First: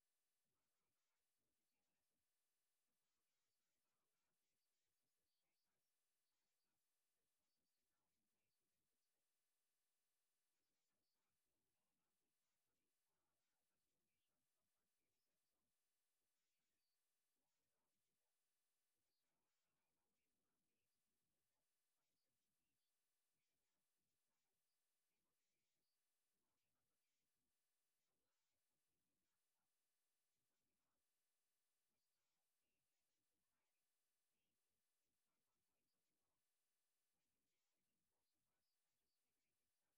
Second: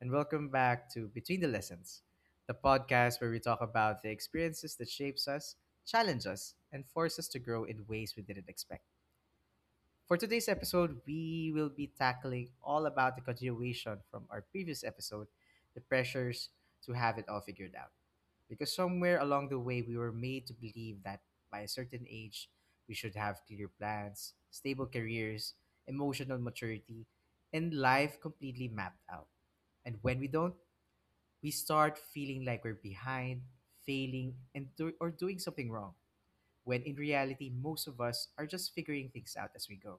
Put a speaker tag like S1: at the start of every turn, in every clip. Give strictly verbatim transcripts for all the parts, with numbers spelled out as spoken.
S1: and welcome back to Between the Lessons, the podcast where we talk about the experiences that shapes us, challenge us, and force us to grow in ways we didn't expect. For today's episode, we will be tackling all about the continuation from our previous episode, the pressures to have it all figured out. Because somewhere along the way, we were made to believe that by a certain age, we should have clear plans, stable careers, emotional maturity, and life completely mapped out. And when we don't, we start feeling like we're behind, failing, and do- or doing something wrong. When in reality, most of us are just figuring things out as we go.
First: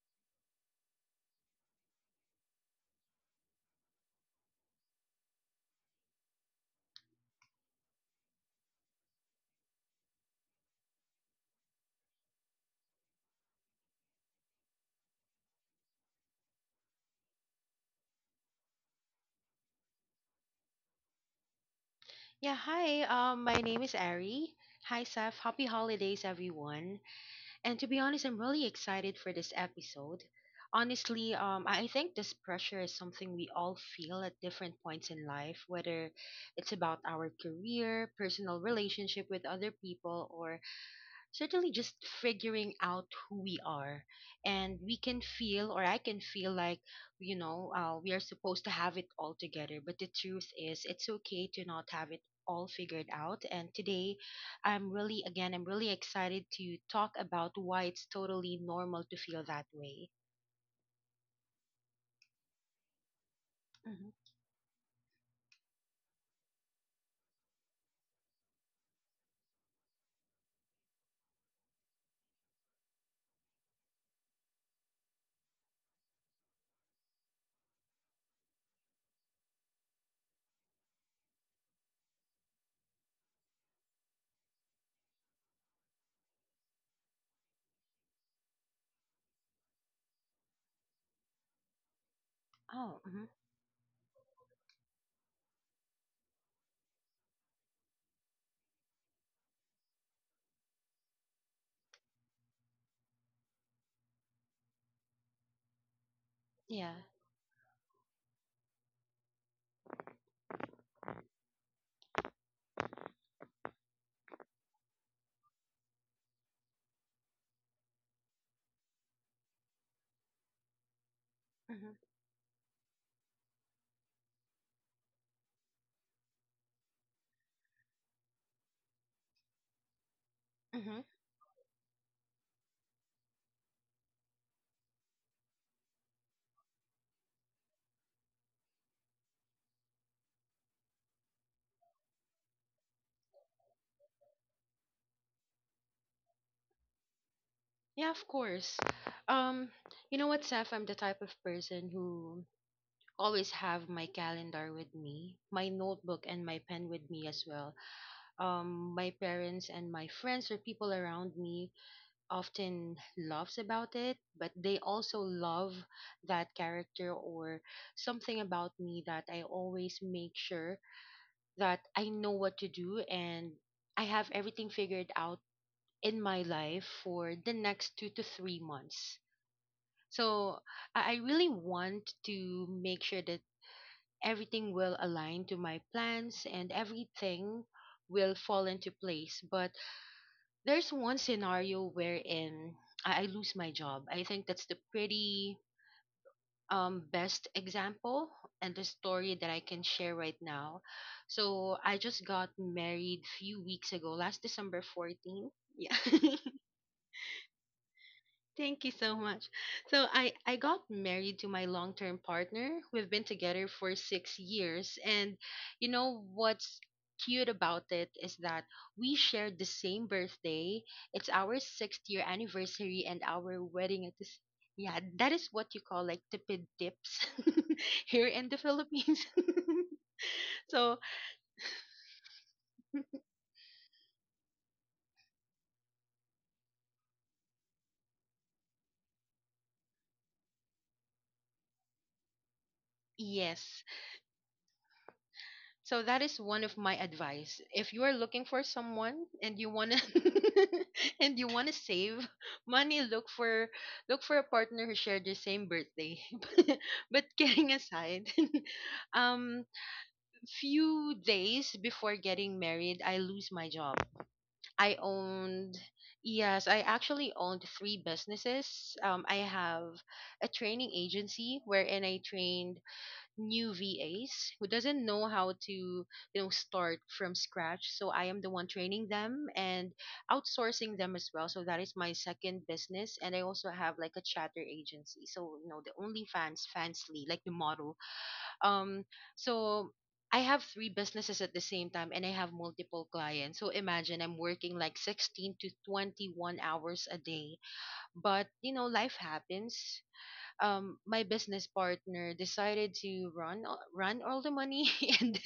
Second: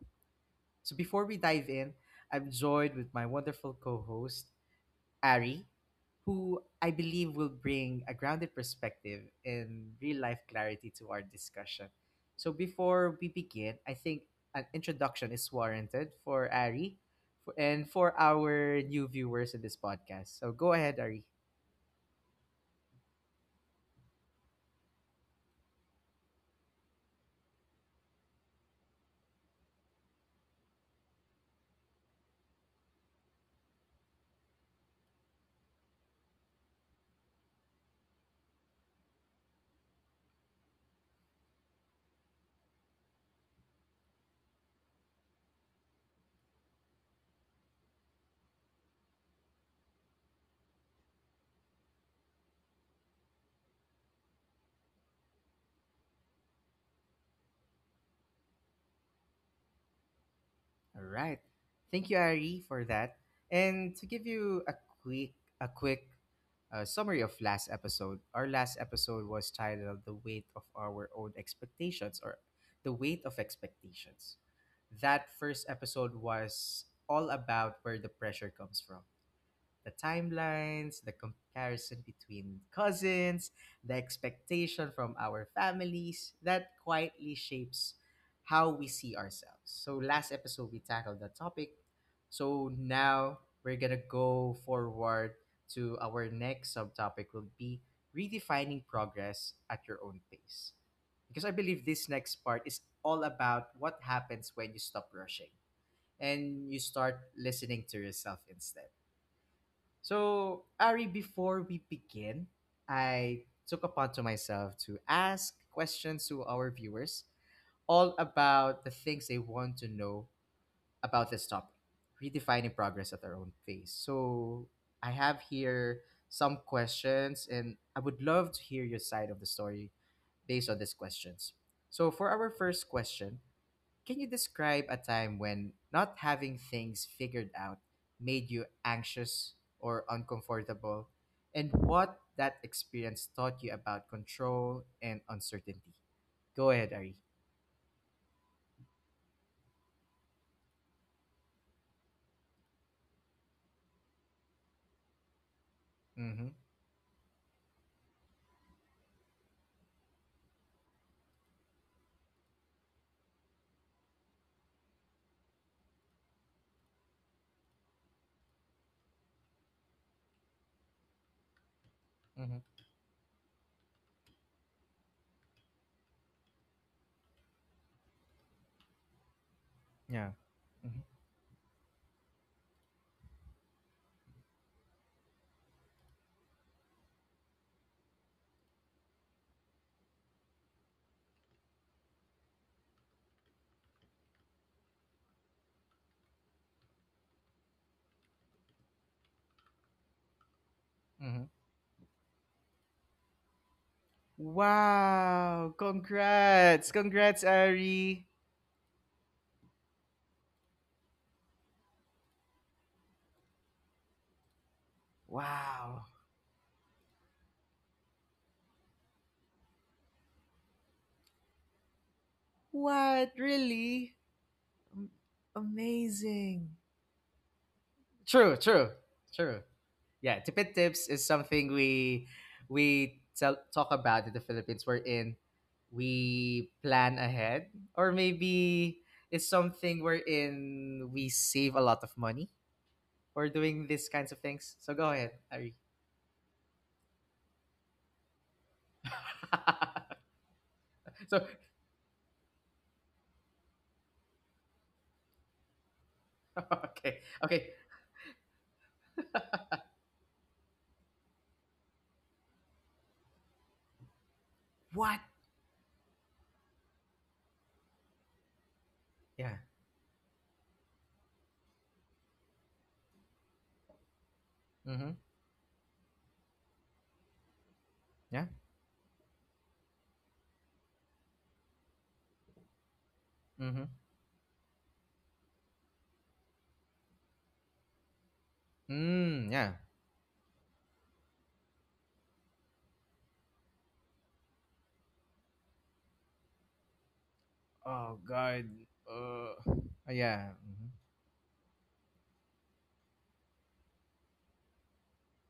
S1: So before we dive in, I'm joined with my wonderful co-host, Ari, who I believe will bring a grounded perspective and real-life clarity to our discussion. So before we begin, I think an introduction is warranted for Ari for, and for our new viewers in this podcast. So go ahead, Ari.
S2: Yeah, hi. Um, my name is Ari. Hi, Seth. Happy holidays, everyone. And to be honest, I'm really excited for this episode. Honestly, um, I I think this pressure is something we all feel at different points in life, whether it's about our career, personal relationship with other people, or certainly just figuring out who we are, and we can feel, or I can feel like, you know uh, we are supposed to have it all together, but the truth is it's okay to not have it all figured out. And today i'm really again I'm really excited to talk about why it's totally normal to feel that way.
S1: All right. Thank you, Ari, for that. And to
S2: hmm
S1: give you a quick a quick uh, summary of last episode. Our last episode was titled The Weight of Our Own Expectations or The Weight of Expectations. That first episode was all about where the pressure comes from the timelines, the comparison between cousins, the expectation from our families that quietly shapes how we see ourselves. So, last episode, we tackled the topic. So,
S2: oh, mhm.
S1: now we're going to go forward to our next subtopic, will be redefining progress at your own pace. Because I believe this next part is all about what happens when you stop rushing and you
S2: Yeah.
S1: start listening to yourself instead. So, Ari, before we begin, I took upon to myself to ask questions to our viewers all about the things they want to know about this topic,
S2: hmm
S1: redefining progress at our own pace. So, I have here some questions, and I would love to hear your side of the story based on these
S2: hmm
S1: questions. So, for our first question, can you describe a time when not having things figured out made you anxious or uncomfortable, and what that experience taught you about control and uncertainty? Go ahead, Ari.
S2: yeah, of course. um you know what, Seth, I'm the type of person who always have my calendar with me, my notebook
S1: Mm-hmm.
S2: and my pen with me as well. Um, my parents and my friends or people around me often laughs about it, but they also love that character, or something about me, that I always make sure that I know what to
S1: Mm-hmm.
S2: do and I have everything figured out in my life for the next two to three months.
S1: Yeah.
S2: So
S1: Mm-hmm.
S2: I I really want to make sure that everything will align to my plans and everything will fall into place. But there's one scenario wherein I, I lose my job. I think that's the pretty um, best example and the story that I can share right now.
S1: Mm-hmm.
S2: So I just got married few weeks ago, last December fourteenth.
S1: Wow!
S2: Yeah.
S1: Congrats! Congrats, Ari!
S2: Thank you so much. So I I got married to my long-term partner. We've been together for six years, and you
S1: Wow!
S2: know what's cute about it is that we shared the same birthday. It's our sixth year anniversary and
S1: What?
S2: our wedding
S1: Really?
S2: at this. Yeah,
S1: Am-
S2: that is what you call like tipid
S1: Amazing!
S2: tips here in
S1: True,
S2: the
S1: true,
S2: Philippines.
S1: true. Yeah, tipid
S2: So,
S1: tips is something we we tell, talk about in the Philippines. We're in. We plan ahead, or maybe it's something we're in. We save a lot of money for doing
S2: yes.
S1: these kinds of things. So go ahead, Ari.
S2: So that is one of my advice. If you are looking for someone and you wanna and
S1: so
S2: you wanna save money, look for, look for a partner who shared the same birthday.
S1: okay,
S2: But
S1: okay.
S2: kidding aside, um, few days before getting married, I lose my job. I
S1: What?
S2: owned, yes, I actually owned three businesses. Um, I
S1: Yeah.
S2: have a training agency wherein I trained new V As who
S1: Mm-hmm.
S2: doesn't know how to, you know, start from scratch. So I
S1: Yeah.
S2: am the one training them and outsourcing them as well. So that is my second business. And I also
S1: Mm-hmm.
S2: have like a chatter agency. So, you know, the OnlyFans, Fansly, like the model. Um,
S1: Mm, yeah.
S2: so I have three businesses at the same time and I have multiple clients. So imagine I'm working like sixteen to twenty-one hours a day.
S1: Oh
S2: But,
S1: God.
S2: you know, life
S1: Uh.
S2: happens.
S1: Yeah. Mhm.
S2: Um my business partner decided to run all- run all the money and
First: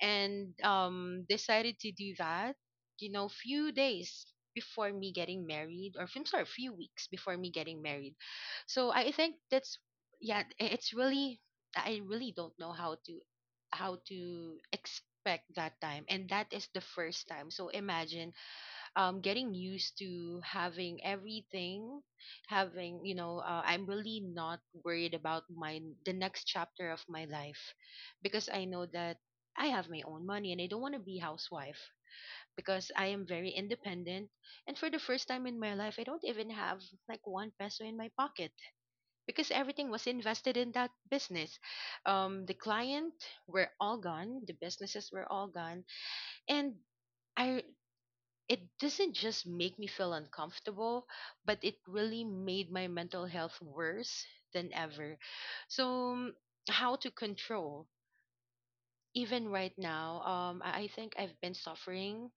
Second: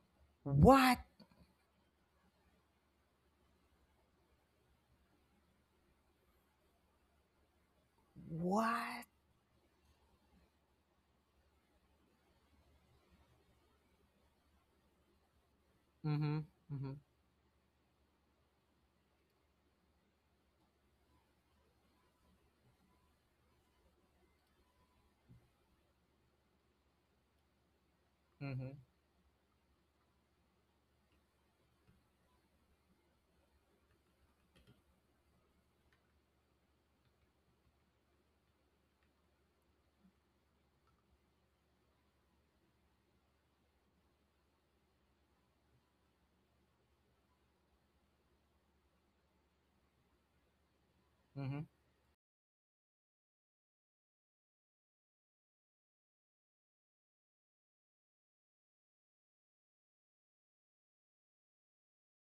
S2: and
S1: What?
S2: um decided to do that, you know, few days before me getting married, or I'm sorry, few weeks before me getting married. So
S1: What?
S2: I think that's, yeah, i- it's really, I really don't know how to, how to expect that time, and that
S1: Mhm.
S2: is the
S1: Mhm.
S2: first time. So imagine um getting used to having everything, having, you know uh, I'm really not worried about my the next chapter of my life, because I
S1: Mhm.
S2: know that I have my own money and I don't want to be housewife because I am very independent. And for the first time in my life I don't even have like one peso in my pocket, because everything was invested in that business. Um the client were all gone, the businesses were all gone, and I, it doesn't just make me feel uncomfortable, but
S1: Mhm.
S2: it really made my mental health worse than ever. So, mm, how to control? Even right now, um, I I think I've been suffering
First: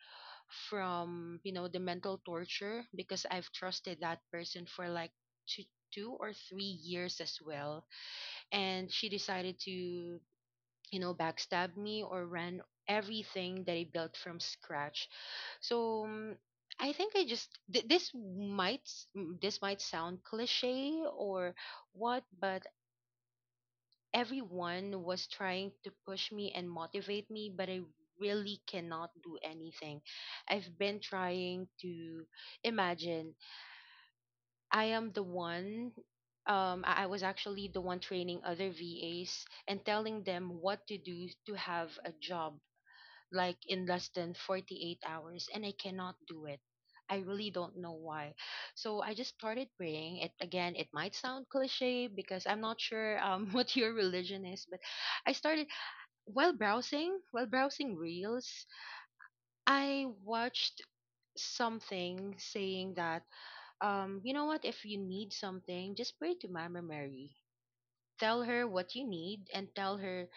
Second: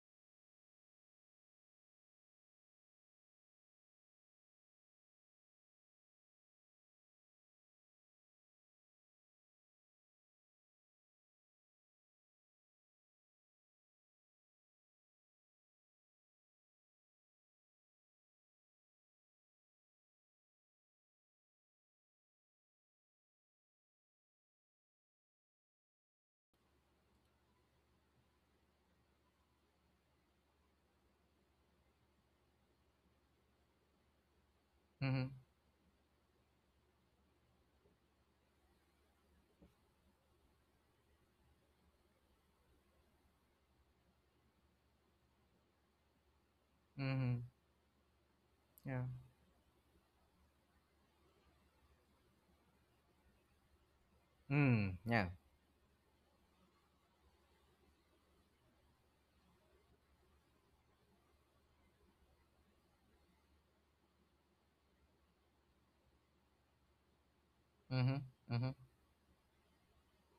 S2: from, you know, the mental torture, because I've trusted that person for like two, two or three years as well, and she decided to, you know, backstab me or run everything that I built from scratch. So, mm, I think I just th- this might s- m- this might sound cliche or what, but everyone was trying to push me and motivate me, but I really cannot do anything. I've been trying to imagine I am the
S1: Mhm.
S2: one. Um, I I was actually the one training other V As and telling them what to do to have a job like in less than forty-eight hours, and I cannot do it. I really
S1: Mhm.
S2: don't know why. So
S1: Yeah.
S2: I just started praying. It, again, it might sound cliche because I'm not sure um what your religion is, but
S1: Mm. Yeah.
S2: I started while browsing, while browsing reels, I watched something saying that, um you know what, if you need something, just pray to Mama Mary,
S1: Mhm.
S2: tell her
S1: Mhm.
S2: what you need and tell her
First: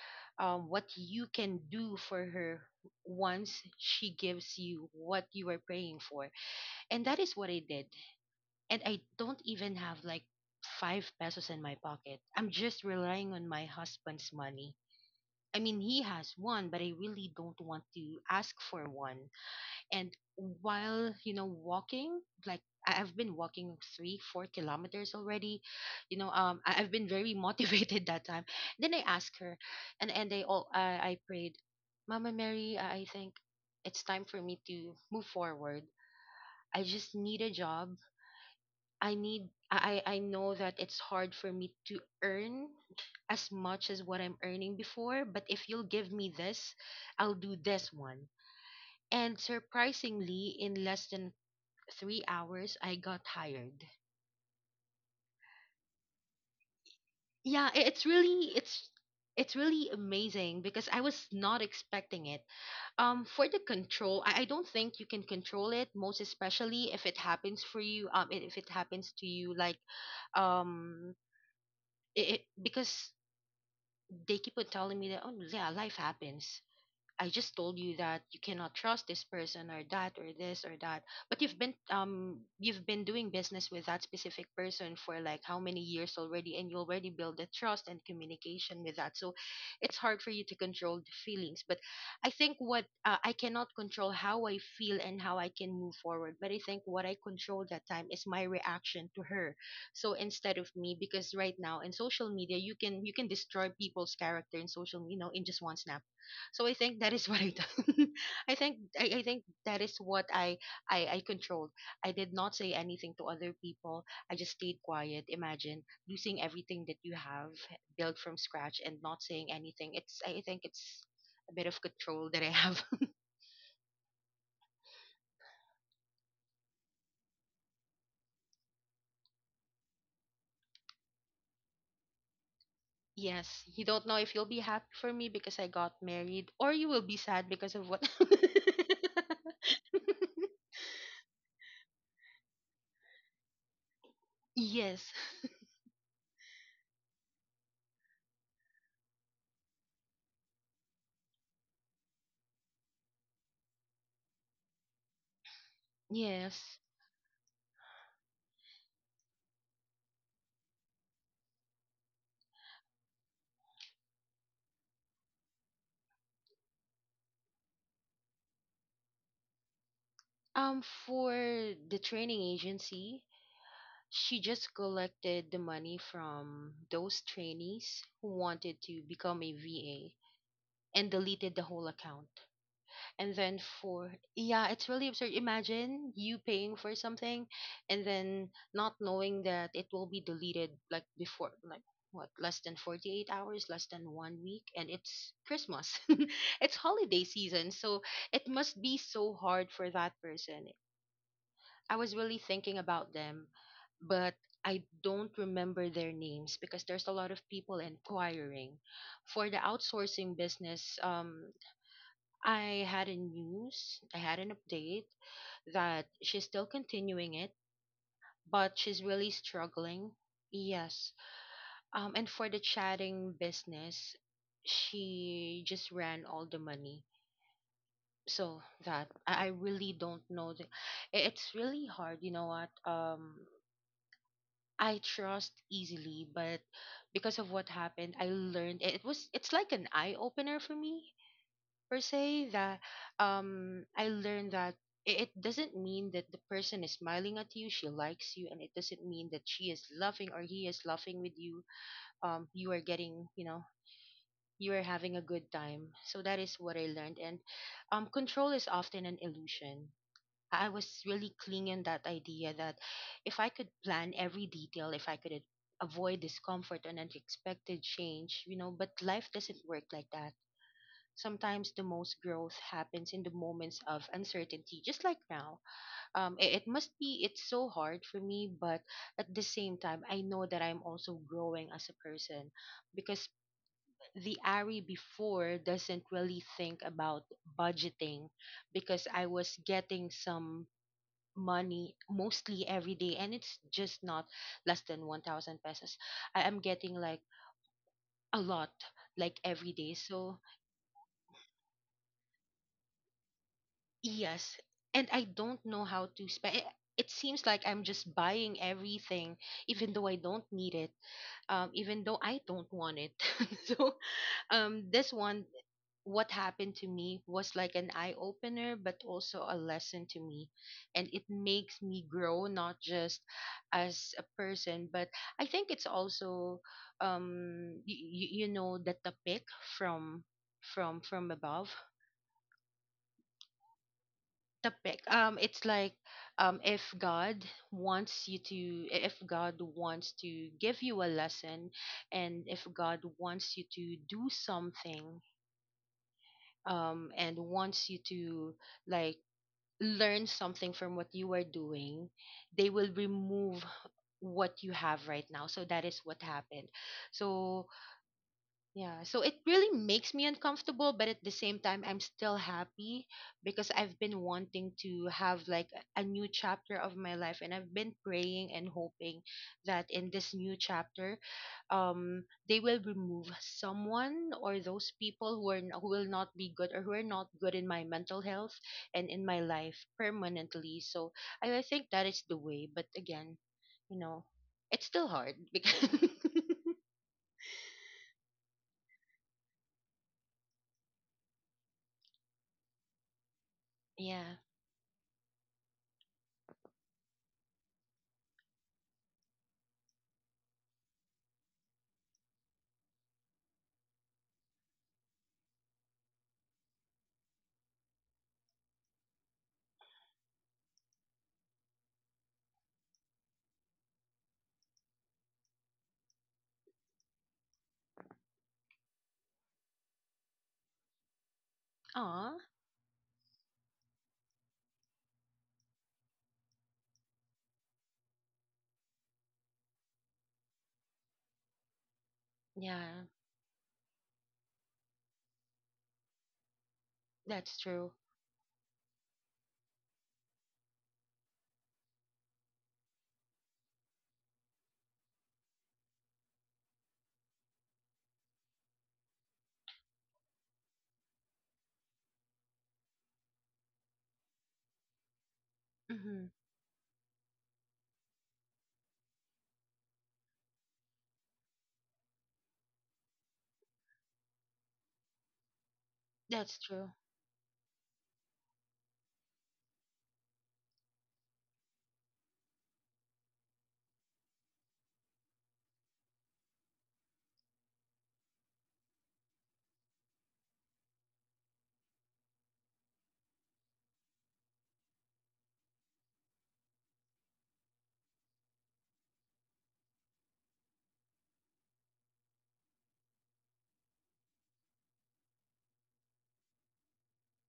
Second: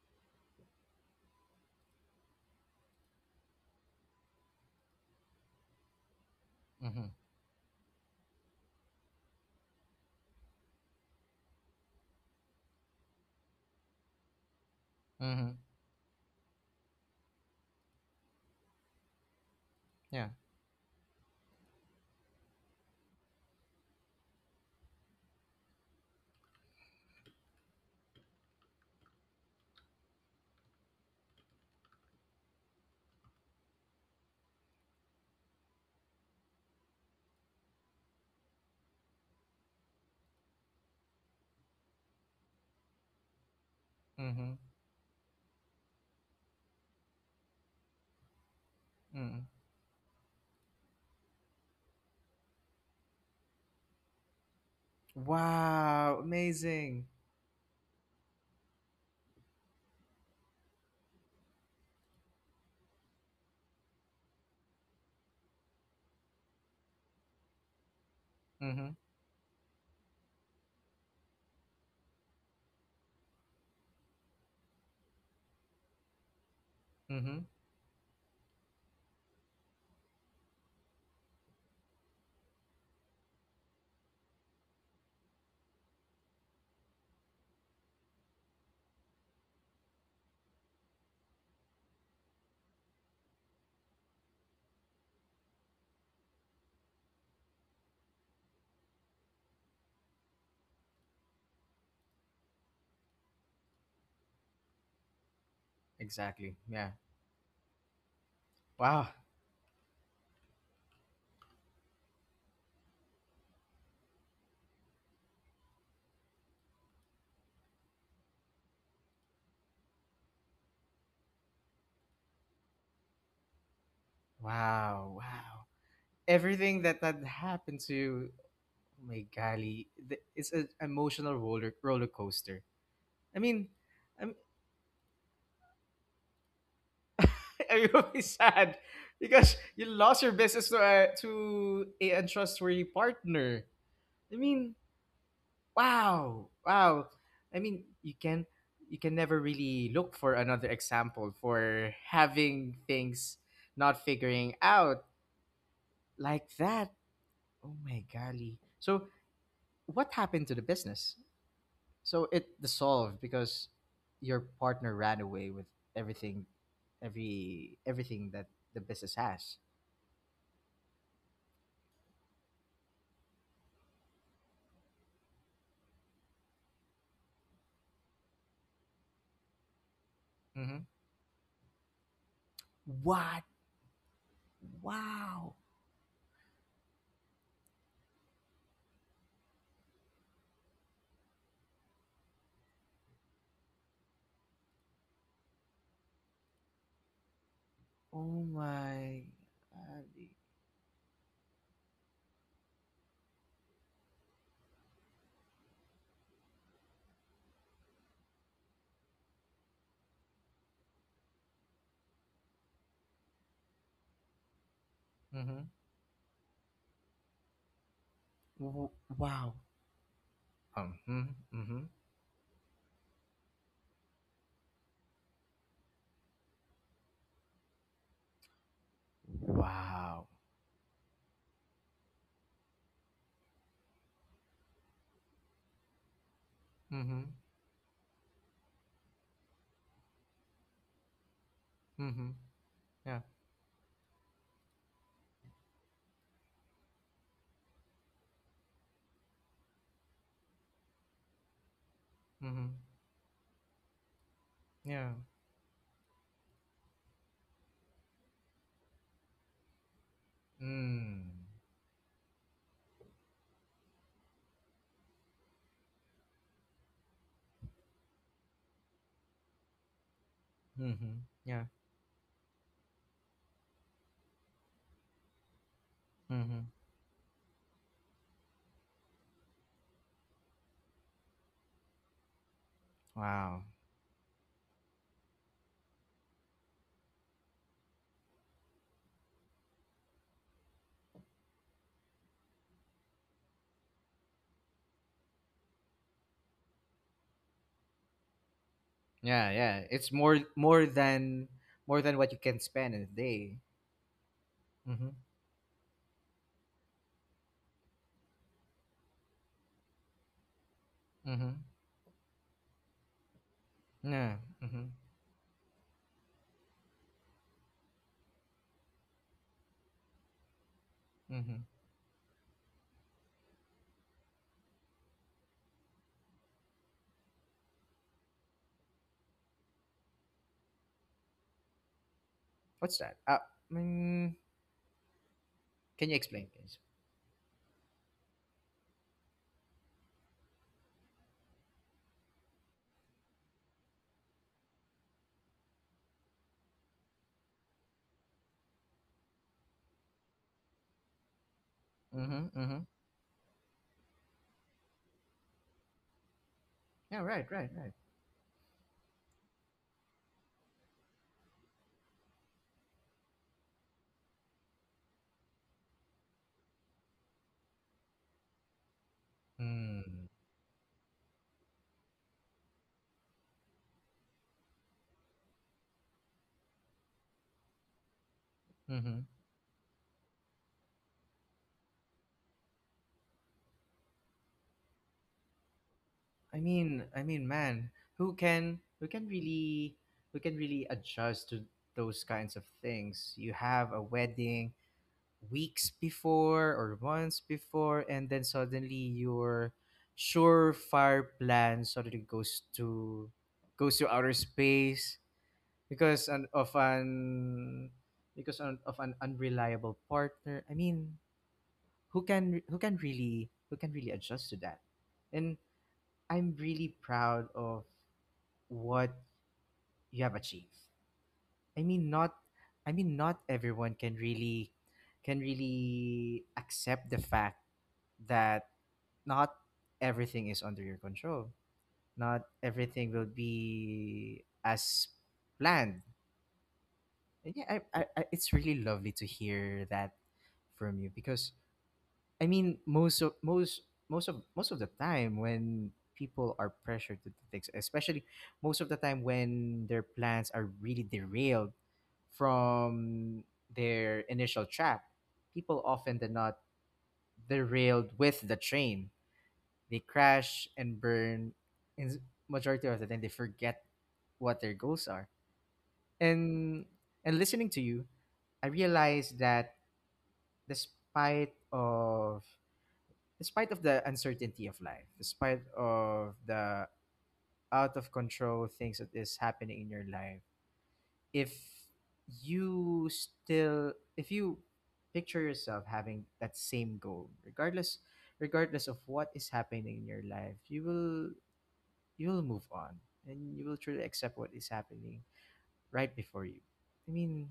S2: um, what you can do for her once she gives you what you are praying for. And
S1: Mhm.
S2: that is what I did. And I don't even have like five pesos in my pocket, I'm just relying on my husband's money. I
S1: Mhm.
S2: mean, he has one, but I really don't want to ask for one. And
S1: Yeah.
S2: while, you know, walking, like, I- I've been walking three four kilometers already, you know, um I- I've been very motivated that time. Then I asked her, and and they all i, I prayed, Mama Mary, I-, I think it's time for me to move forward, I just need a job, I need I I I know that it's hard for me to earn as much as what I'm
S1: Mhm.
S2: earning before, but if you'll give me this, I'll do this one. And
S1: Mhm.
S2: surprisingly, in less than three hours, I got tired.
S1: Wow, amazing.
S2: Yeah, i- it's really, it's it's really amazing because I was not expecting it. Um for the control, i, I don't think you can control it, most especially if it happens for you, um i- if it
S1: Mhm.
S2: happens to you like, um it, it, because they keep on telling me that, oh yeah, life happens, I
S1: Mhm.
S2: just told you that you cannot trust this person or that or this or that. But you've been, um you've been doing business with that specific person for like how many years already, and you already build the trust and communication with that. So it's hard for you to control the feelings. But I think what, uh, I cannot control how I feel and how I can move forward. But I think what I control that time is my reaction to her. So instead of me, because right now in social media you can you can destroy people's character in social, you know, in just one snap.
S1: Exactly.
S2: So I
S1: Yeah.
S2: think that is what I done. I think
S1: Wow.
S2: I, I think that is what I, I I controlled. I did not say anything to other people. I just stayed quiet. Imagine losing everything that you have, built from scratch, and not saying anything. It's, I think it's a bit of control that I have.
S1: Wow. Wow. Everything that that happened to you, oh my golly, th- it's an emotional roller roller coaster. I
S2: Yes,
S1: mean,
S2: you don't know if you'll be happy for me because I got married, or you will be sad because of
S1: I
S2: what.
S1: will be sad because you lost your business to a, to a untrustworthy partner. I mean,
S2: Yes,
S1: wow, wow. I mean, you can you can never really look for another example for having things not figuring out like
S2: yes.
S1: that. Oh my golly. So what happened to the business? So it dissolved because your partner ran away with everything, every everything that the business has.
S2: Um, for the training agency, she just collected the money from those trainees who wanted to become a
S1: Mm-hmm.
S2: V A and deleted the whole account. And
S1: What?
S2: then for, yeah, it's really absurd.
S1: Wow.
S2: Imagine you paying for something and then not knowing that it will be deleted like before, like what, less than forty-eight hours, less than one week, and it's Christmas. It's holiday season. So it
S1: Oh
S2: must be
S1: my.
S2: so hard for that person. I was really thinking about them, but I don't remember their names because there's a lot of people inquiring. For the outsourcing business, um, I had a news, I had an update
S1: Mm-hmm.
S2: that she's still continuing it, but
S1: W-
S2: she's really
S1: Wow.
S2: struggling.
S1: Um,
S2: Yes.
S1: mm-hmm. Mm-hmm.
S2: Um, and for the chatting business, she just ran all the money. So that I I really don't
S1: Wow.
S2: know. The, i- it's really hard, you know what? Um, I trust easily, but
S1: Mm-hmm.
S2: because of what happened, I learned it was, it's like an eye opener for me per
S1: Mm-hmm.
S2: se. That
S1: Yeah.
S2: um I learned that i- it doesn't mean that the person is smiling at you, she likes you, and it doesn't mean that she is laughing or he is laughing with you. Um,
S1: Mm-hmm.
S2: you are getting, you know, you are
S1: Yeah.
S2: having a good time. So that is what I learned. And um, control is often an illusion. I was
S1: Mm.
S2: really clinging that idea that if I could plan every detail, if I could a- avoid discomfort and unexpected change, you know, but life doesn't work like that.
S1: Mm-hmm. Yeah.
S2: Sometimes the most growth happens in the moments of uncertainty, just like now. Um, it, it
S1: Mm-hmm.
S2: must be, it's so hard for me, but at the same time, I know that I'm also growing as a person because
S1: Wow.
S2: the Ari before doesn't really think about budgeting because I was getting some money mostly every day, and it's just not less than 1000 pesos. I am getting like a lot, like
S1: Yeah,
S2: every
S1: yeah.
S2: day,
S1: It's
S2: so
S1: more more than more than what you can spend in a day.
S2: yes. And
S1: Mm-hmm.
S2: I don't know how to spend it. It seems like I'm just buying everything even though I don't need it,
S1: Mm-hmm.
S2: um, even though I don't want it so
S1: Yeah.
S2: um,
S1: Mm-hmm.
S2: this one, what happened to me was like an eye opener, but also a lesson to me. And it
S1: Mm-hmm.
S2: makes me grow, not just as a person, but I think it's also, um, you, you know, the topic from, from, from above.
S1: What's that? Uh, mm,
S2: Topic. Um, it's like,
S1: can you explain,
S2: um,
S1: please?
S2: if God wants you to, if God wants to give you a lesson, and if God wants you to do something, um, and wants you to like learn something from what you are doing,
S1: Mm-hmm.
S2: they
S1: Mm-hmm.
S2: will remove what you have right now. So that is what happened.
S1: Yeah, right,
S2: So
S1: right, right.
S2: yeah, so it really makes me uncomfortable, but at the same time, I'm still happy because I've been wanting to have like a a new chapter of my life, and I've been praying and hoping that in
S1: Mm.
S2: this new chapter, um, they will remove someone or those people who are n- who will not be good or who are not good in my mental health and
S1: Mm-hmm.
S2: in my life permanently. So I, I think that is the way. But again, you know, it's still hard because
S1: I mean, I mean, man, who can who can really who can really adjust to those kinds of things? You have a
S2: yeah.
S1: wedding weeks before or months before, and then suddenly your surefire plan suddenly goes to goes to outer space because an, of an because an, of an unreliable partner. I mean, who can who can really who can really adjust to that? And I'm really proud of what you have achieved. I mean not
S2: Aw.
S1: I mean not everyone can really can really accept the fact that not everything is under your control. Not
S2: Yeah.
S1: everything will be as planned. And
S2: That's
S1: yeah,
S2: true.
S1: I, I, I, it's really lovely to hear that from you because I mean, most of most most of most of the time when people are pressured to do things, especially most of the time when their plans are really derailed from their initial track, people often do
S2: Hmm.
S1: not derailed with the train. They crash and burn. In s- Majority of the time, they forget what their goals are.
S2: That's
S1: And
S2: true.
S1: and listening to you, I realized that despite of despite of the uncertainty of life, despite of the out of control things that is happening in your life, if you still if you picture yourself having that same goal, regardless regardless of what is happening in your life, you will you will move on and you will truly accept what is happening right before you. I mean,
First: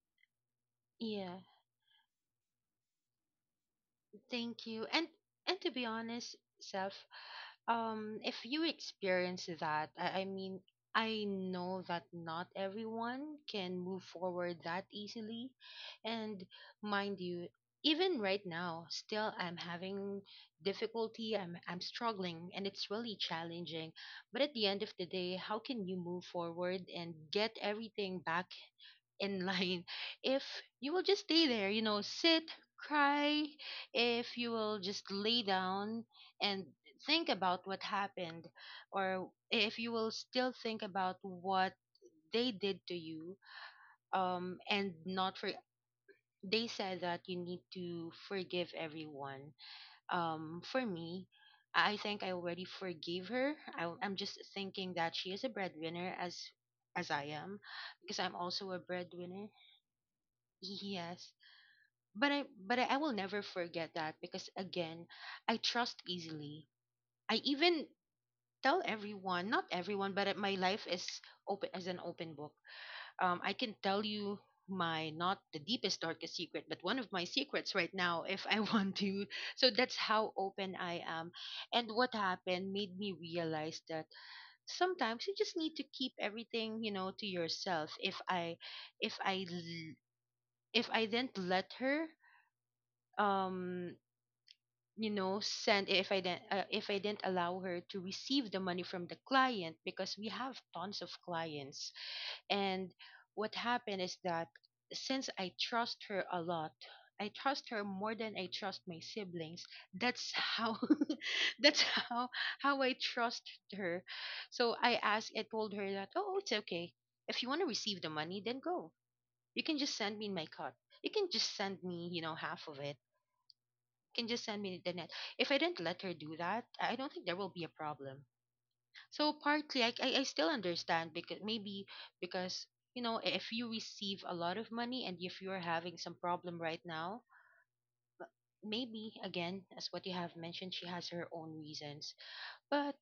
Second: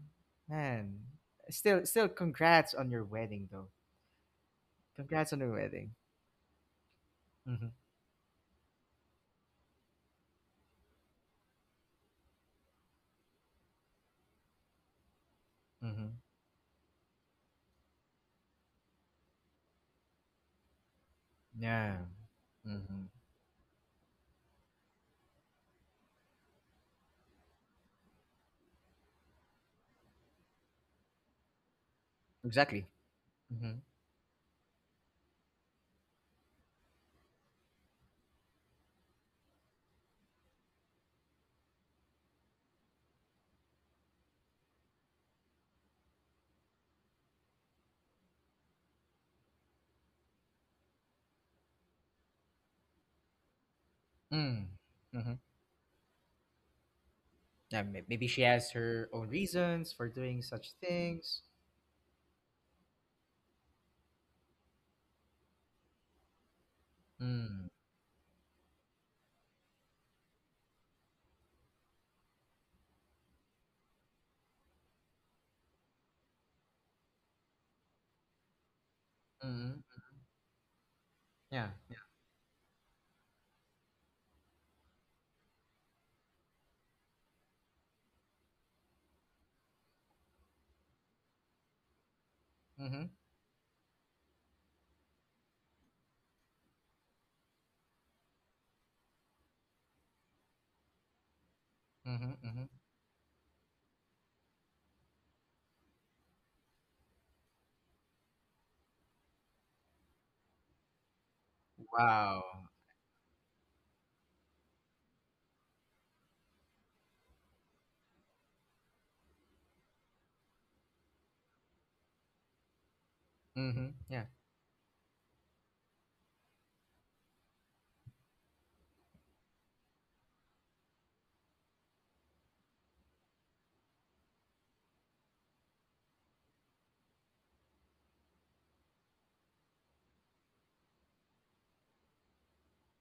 S1: man,
S2: Yeah.
S1: still still congrats on your wedding though.
S2: Thank you. And
S1: Congrats on your
S2: and to be
S1: wedding.
S2: honest, self,
S1: Mm-hmm.
S2: um, if you experience that, I, I mean, I know that not everyone can move forward that easily,
S1: Mm-hmm.
S2: and mind you, even right now, still I'm having difficulty. I'm I'm
S1: Yeah.
S2: struggling, and it's
S1: Mm-hmm.
S2: really challenging. But at the end of the day, how can you move forward and get everything back in line if you will just stay there, you know, sit,
S1: Exactly.
S2: cry,
S1: Mm-hmm.
S2: if you will just lay down and think about what happened, or if you will still think about what they did to you, um and not for, they said that you need to forgive everyone. um for me, I think I already forgave her. I, i'm just
S1: Mm.
S2: thinking that she
S1: Mm-hmm.
S2: is a breadwinner as as I am.
S1: Yeah, may-
S2: Because
S1: maybe
S2: I'm
S1: she has
S2: also a
S1: her own
S2: breadwinner.
S1: reasons for doing such
S2: Yes.
S1: things.
S2: But I but I I will never forget that because again, I trust easily. I
S1: Mm.
S2: even tell everyone, not everyone, but uh, my life is open as an open book. Um I can tell you my, not the deepest darkest secret, but one of my secrets right now if I want to. So that's
S1: Mm-hmm.
S2: how open I am.
S1: Yeah.
S2: And
S1: Yeah.
S2: what happened made me realize that sometimes you just need to keep everything, you know, to yourself. if i if i l- if I didn't let her
S1: Mm-hmm.
S2: um you know send, if i didn't uh, if I didn't allow her to receive the money from the client because we have tons of clients.
S1: Mm-hmm. Mm-hmm.
S2: And what happened is that since I trust her a lot, I trust her more than I trust my siblings. That's how that's how
S1: Wow.
S2: how I trust her. So i asked I told her that, oh, it's okay, if you want to receive the money then go, you can just send me my cut, you can just send me, you know, half of it,
S1: Mm-hmm.
S2: can
S1: Yeah.
S2: just send me the net. If I didn't let her do that, I don't think there will be a problem. So partly, I, I, I still understand because maybe because, you know, if you receive a lot of money and if you're having some problem right now, maybe again as what you have mentioned, she has her own reasons. But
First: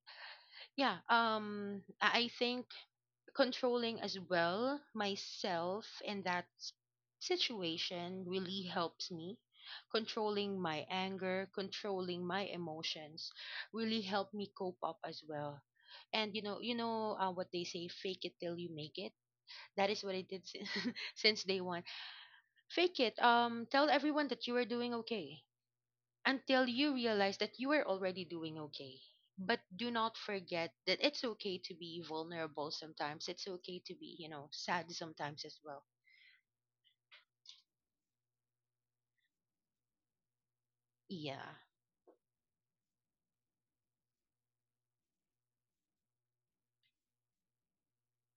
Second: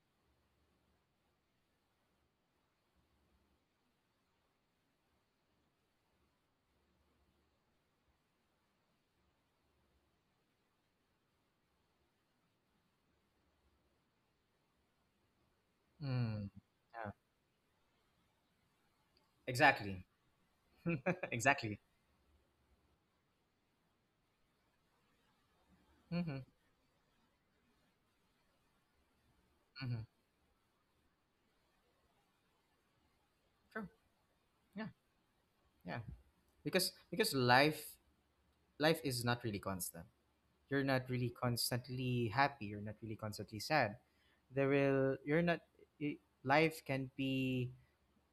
S2: yeah, um, I I think controlling as well myself in that s- situation really helps me, controlling my anger, controlling my emotions, really help me cope up as well. And you
S1: Mm.
S2: know, you
S1: Yeah.
S2: know uh, what they say, fake it till you make it. That is
S1: Exactly.
S2: what I did since, since day
S1: exactly.
S2: one. Fake it, um tell everyone that you are doing okay
S1: Mm-hmm.
S2: until you realize that you are already doing okay. But do
S1: Mm-hmm.
S2: not forget that it's okay to be vulnerable sometimes. It's okay
S1: True.
S2: to be, you know, sad
S1: Yeah.
S2: sometimes as well.
S1: Yeah. Because because life life is not really constant. You're not really
S2: Yeah.
S1: constantly happy. You're not really constantly sad. There will you're not. y- Life can be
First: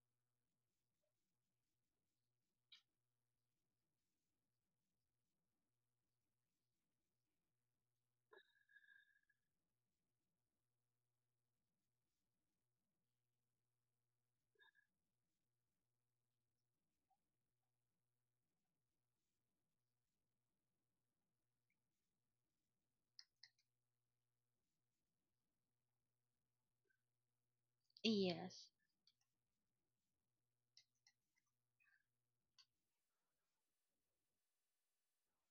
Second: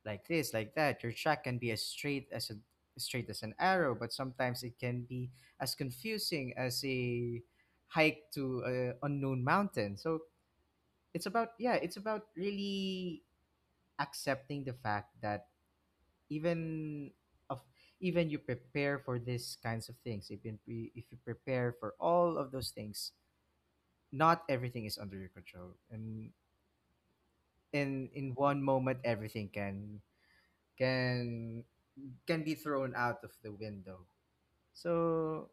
S1: like this, like that. Your track can be as straight as a straight as an arrow, but sometimes it can be as confusing as a hike to an unknown mountain. So it's about yeah, it's about really accepting the fact that even of even you prepare for these kinds of things, if you pre- if you prepare for all of those things, not everything is under your control, and in in one
S2: Yes.
S1: moment everything can can can be thrown out of the window. So,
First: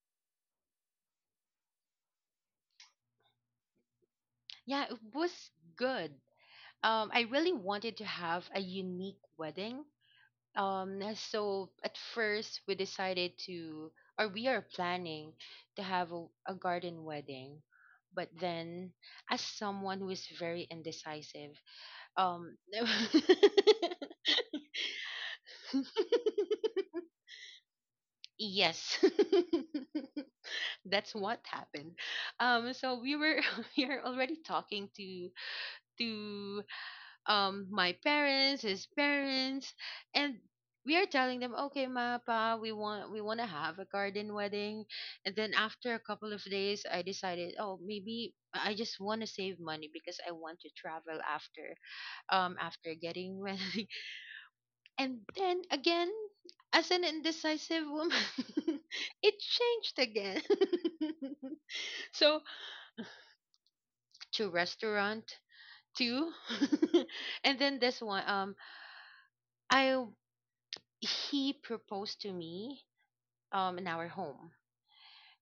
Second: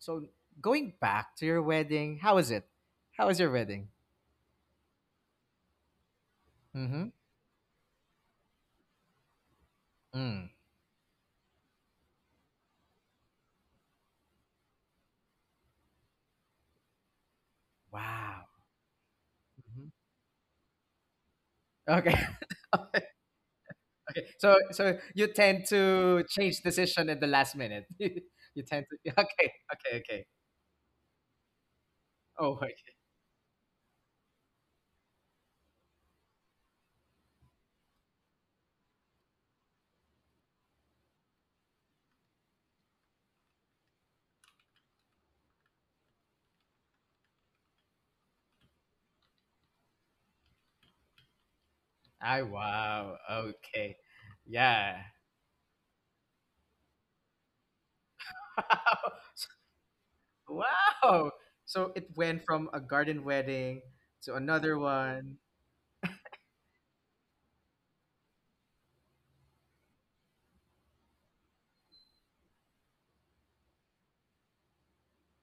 S1: so going back to your wedding, how was it? How was your wedding?
S2: Yeah, it was good.
S1: Mm-hmm.
S2: Um, I really wanted to have a unique wedding.
S1: Mm.
S2: Um, so at first we decided to, or we are planning to have a, a garden wedding. But
S1: Wow.
S2: then, as
S1: Mhm.
S2: someone who is very indecisive,
S1: Okay.
S2: um
S1: okay. So, so you tend to change decision at the last minute. you tend
S2: Yes.
S1: to. Okay. Okay. Okay.
S2: That's what happened.
S1: Oh my.
S2: Um so we were we are already talking to to um my parents, his parents, and we are telling them, "Okay, ma, pa, we want we want to have a garden wedding." And then after a couple of days, I decided, "Oh, maybe I just want to save money because I want to travel after
S1: I
S2: um after
S1: wow.
S2: getting wed-"
S1: Okay. Yeah.
S2: and then again, as an indecisive woman, it changed again.
S1: wow. So it
S2: So
S1: went from a garden wedding to
S2: to
S1: another one.
S2: restaurant too, and then this one, um, I he proposed to me um in our home,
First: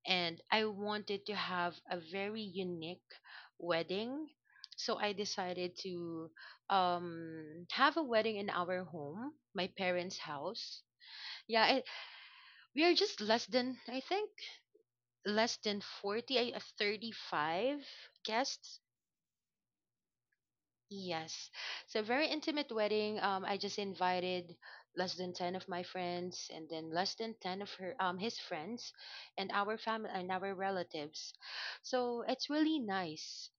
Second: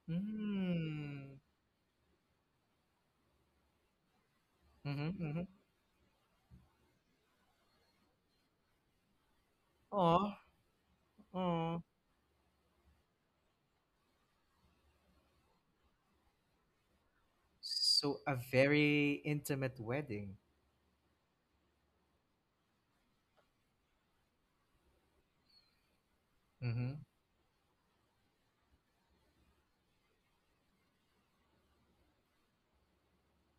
S2: and I wanted to
S1: Mm.
S2: have a very unique wedding. So I
S1: Mm-hmm, mm-hmm.
S2: decided to um have a wedding in our home, my parents'
S1: Oh,
S2: house. Yeah,
S1: oh!
S2: it, we are just less than, I think, less than forty, I- uh, thirty-five
S1: So a
S2: guests.
S1: very intimate wedding.
S2: Yes. So very intimate wedding. Um, I just invited less than ten of my friends and then
S1: Mm-hmm.
S2: less than ten of her um his friends and our family and our relatives. So it's really nice.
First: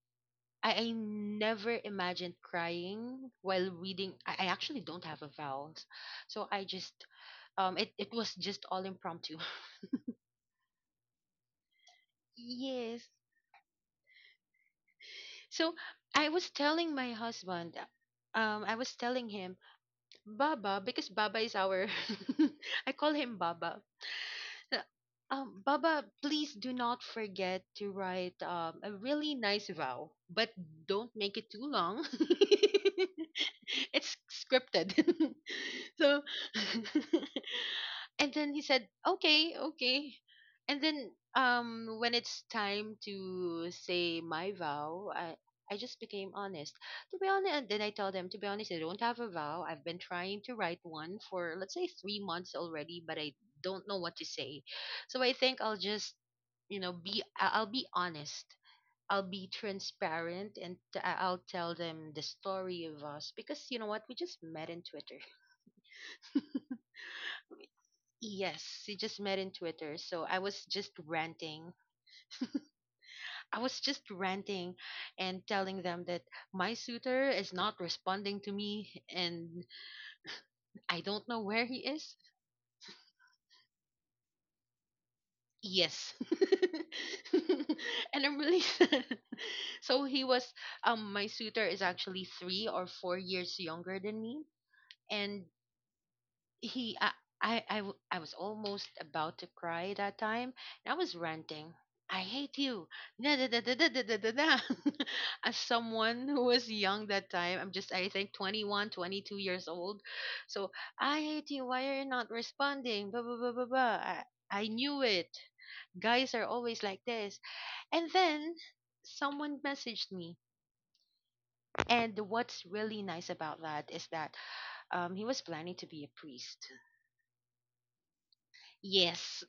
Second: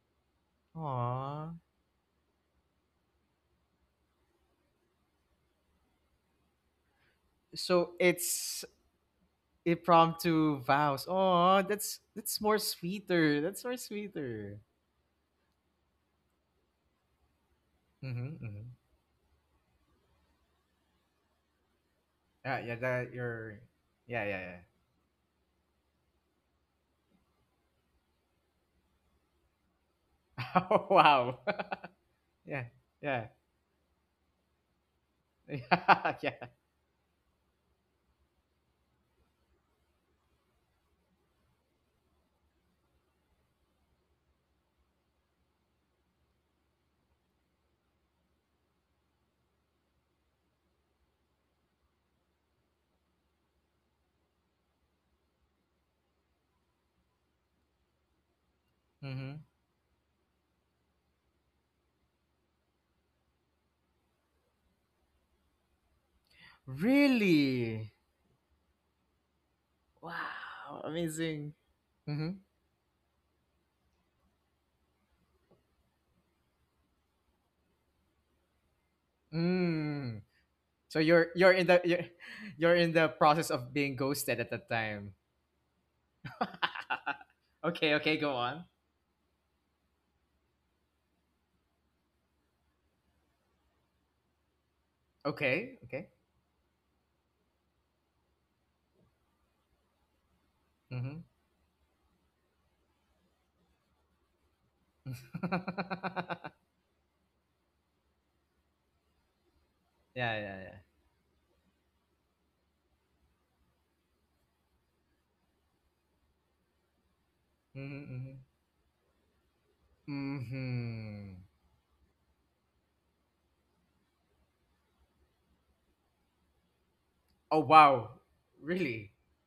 S2: I, I
S1: Aw.
S2: never imagined crying while reading. I, I actually don't have a vowels. So I just um it,
S1: So
S2: it was just
S1: it's
S2: all impromptu.
S1: impromptu vows. Oh, that's that's more
S2: Yes.
S1: sweeter. That's more sweeter.
S2: So I was telling my husband,
S1: Mm-hmm.
S2: um,
S1: Mm-hmm.
S2: I was telling him, Baba, because Baba is our,
S1: Yeah, yeah,
S2: I
S1: that
S2: call him
S1: you're
S2: Baba.
S1: yeah, yeah, yeah.
S2: Uh, Um, Baba, please do not forget to write um, a really nice vow, but
S1: Oh,
S2: don't make
S1: wow.
S2: it too long.
S1: yeah, yeah.
S2: It's scripted.
S1: Yeah,
S2: So
S1: yeah.
S2: and then he said, okay, okay. And then um when it's time to say my vow, I I just became honest, to be honest, and then I tell them, to be honest, I don't have a vow. I've been trying to write one for, let's say, three months already, but I don't know what to say. So I think I'll just, you know, be I- I'll be honest, I'll
S1: Mm-hmm.
S2: be transparent, and t- I- I'll tell them the story of us because, you know what, we just met in Twitter.
S1: Really?
S2: Yes, we just met in Twitter. So I was
S1: Wow,
S2: just
S1: amazing.
S2: ranting.
S1: Mm-hmm.
S2: I was just ranting and telling them that my suitor is not responding to me, and
S1: Mm. So
S2: I don't
S1: you're
S2: know
S1: you're
S2: where
S1: in
S2: he
S1: the you're,
S2: is.
S1: you're in the process of being ghosted at that time.
S2: Yes.
S1: okay, okay,
S2: And
S1: go
S2: I'm really
S1: on.
S2: sad. So he was um my suitor is actually three or four years younger than me and
S1: Okay, okay.
S2: he I, I I w- I was almost about to cry that time, and I was
S1: Mhm.
S2: ranting, "I hate you, da, da, da, da, da, da, da, da, da." As someone who was young that time, I'm just, I think, twenty-one twenty-two years old.
S1: yeah, yeah,
S2: So,
S1: yeah.
S2: "I hate you, why are you not responding, blah, blah, blah, blah, blah. I, I knew it, guys are always like this."
S1: Mhm,
S2: And
S1: mhm.
S2: then someone messaged me.
S1: Mhm.
S2: And what's really nice about that is that um, he was planning to be a priest.
S1: Oh wow. Really?
S2: Yes.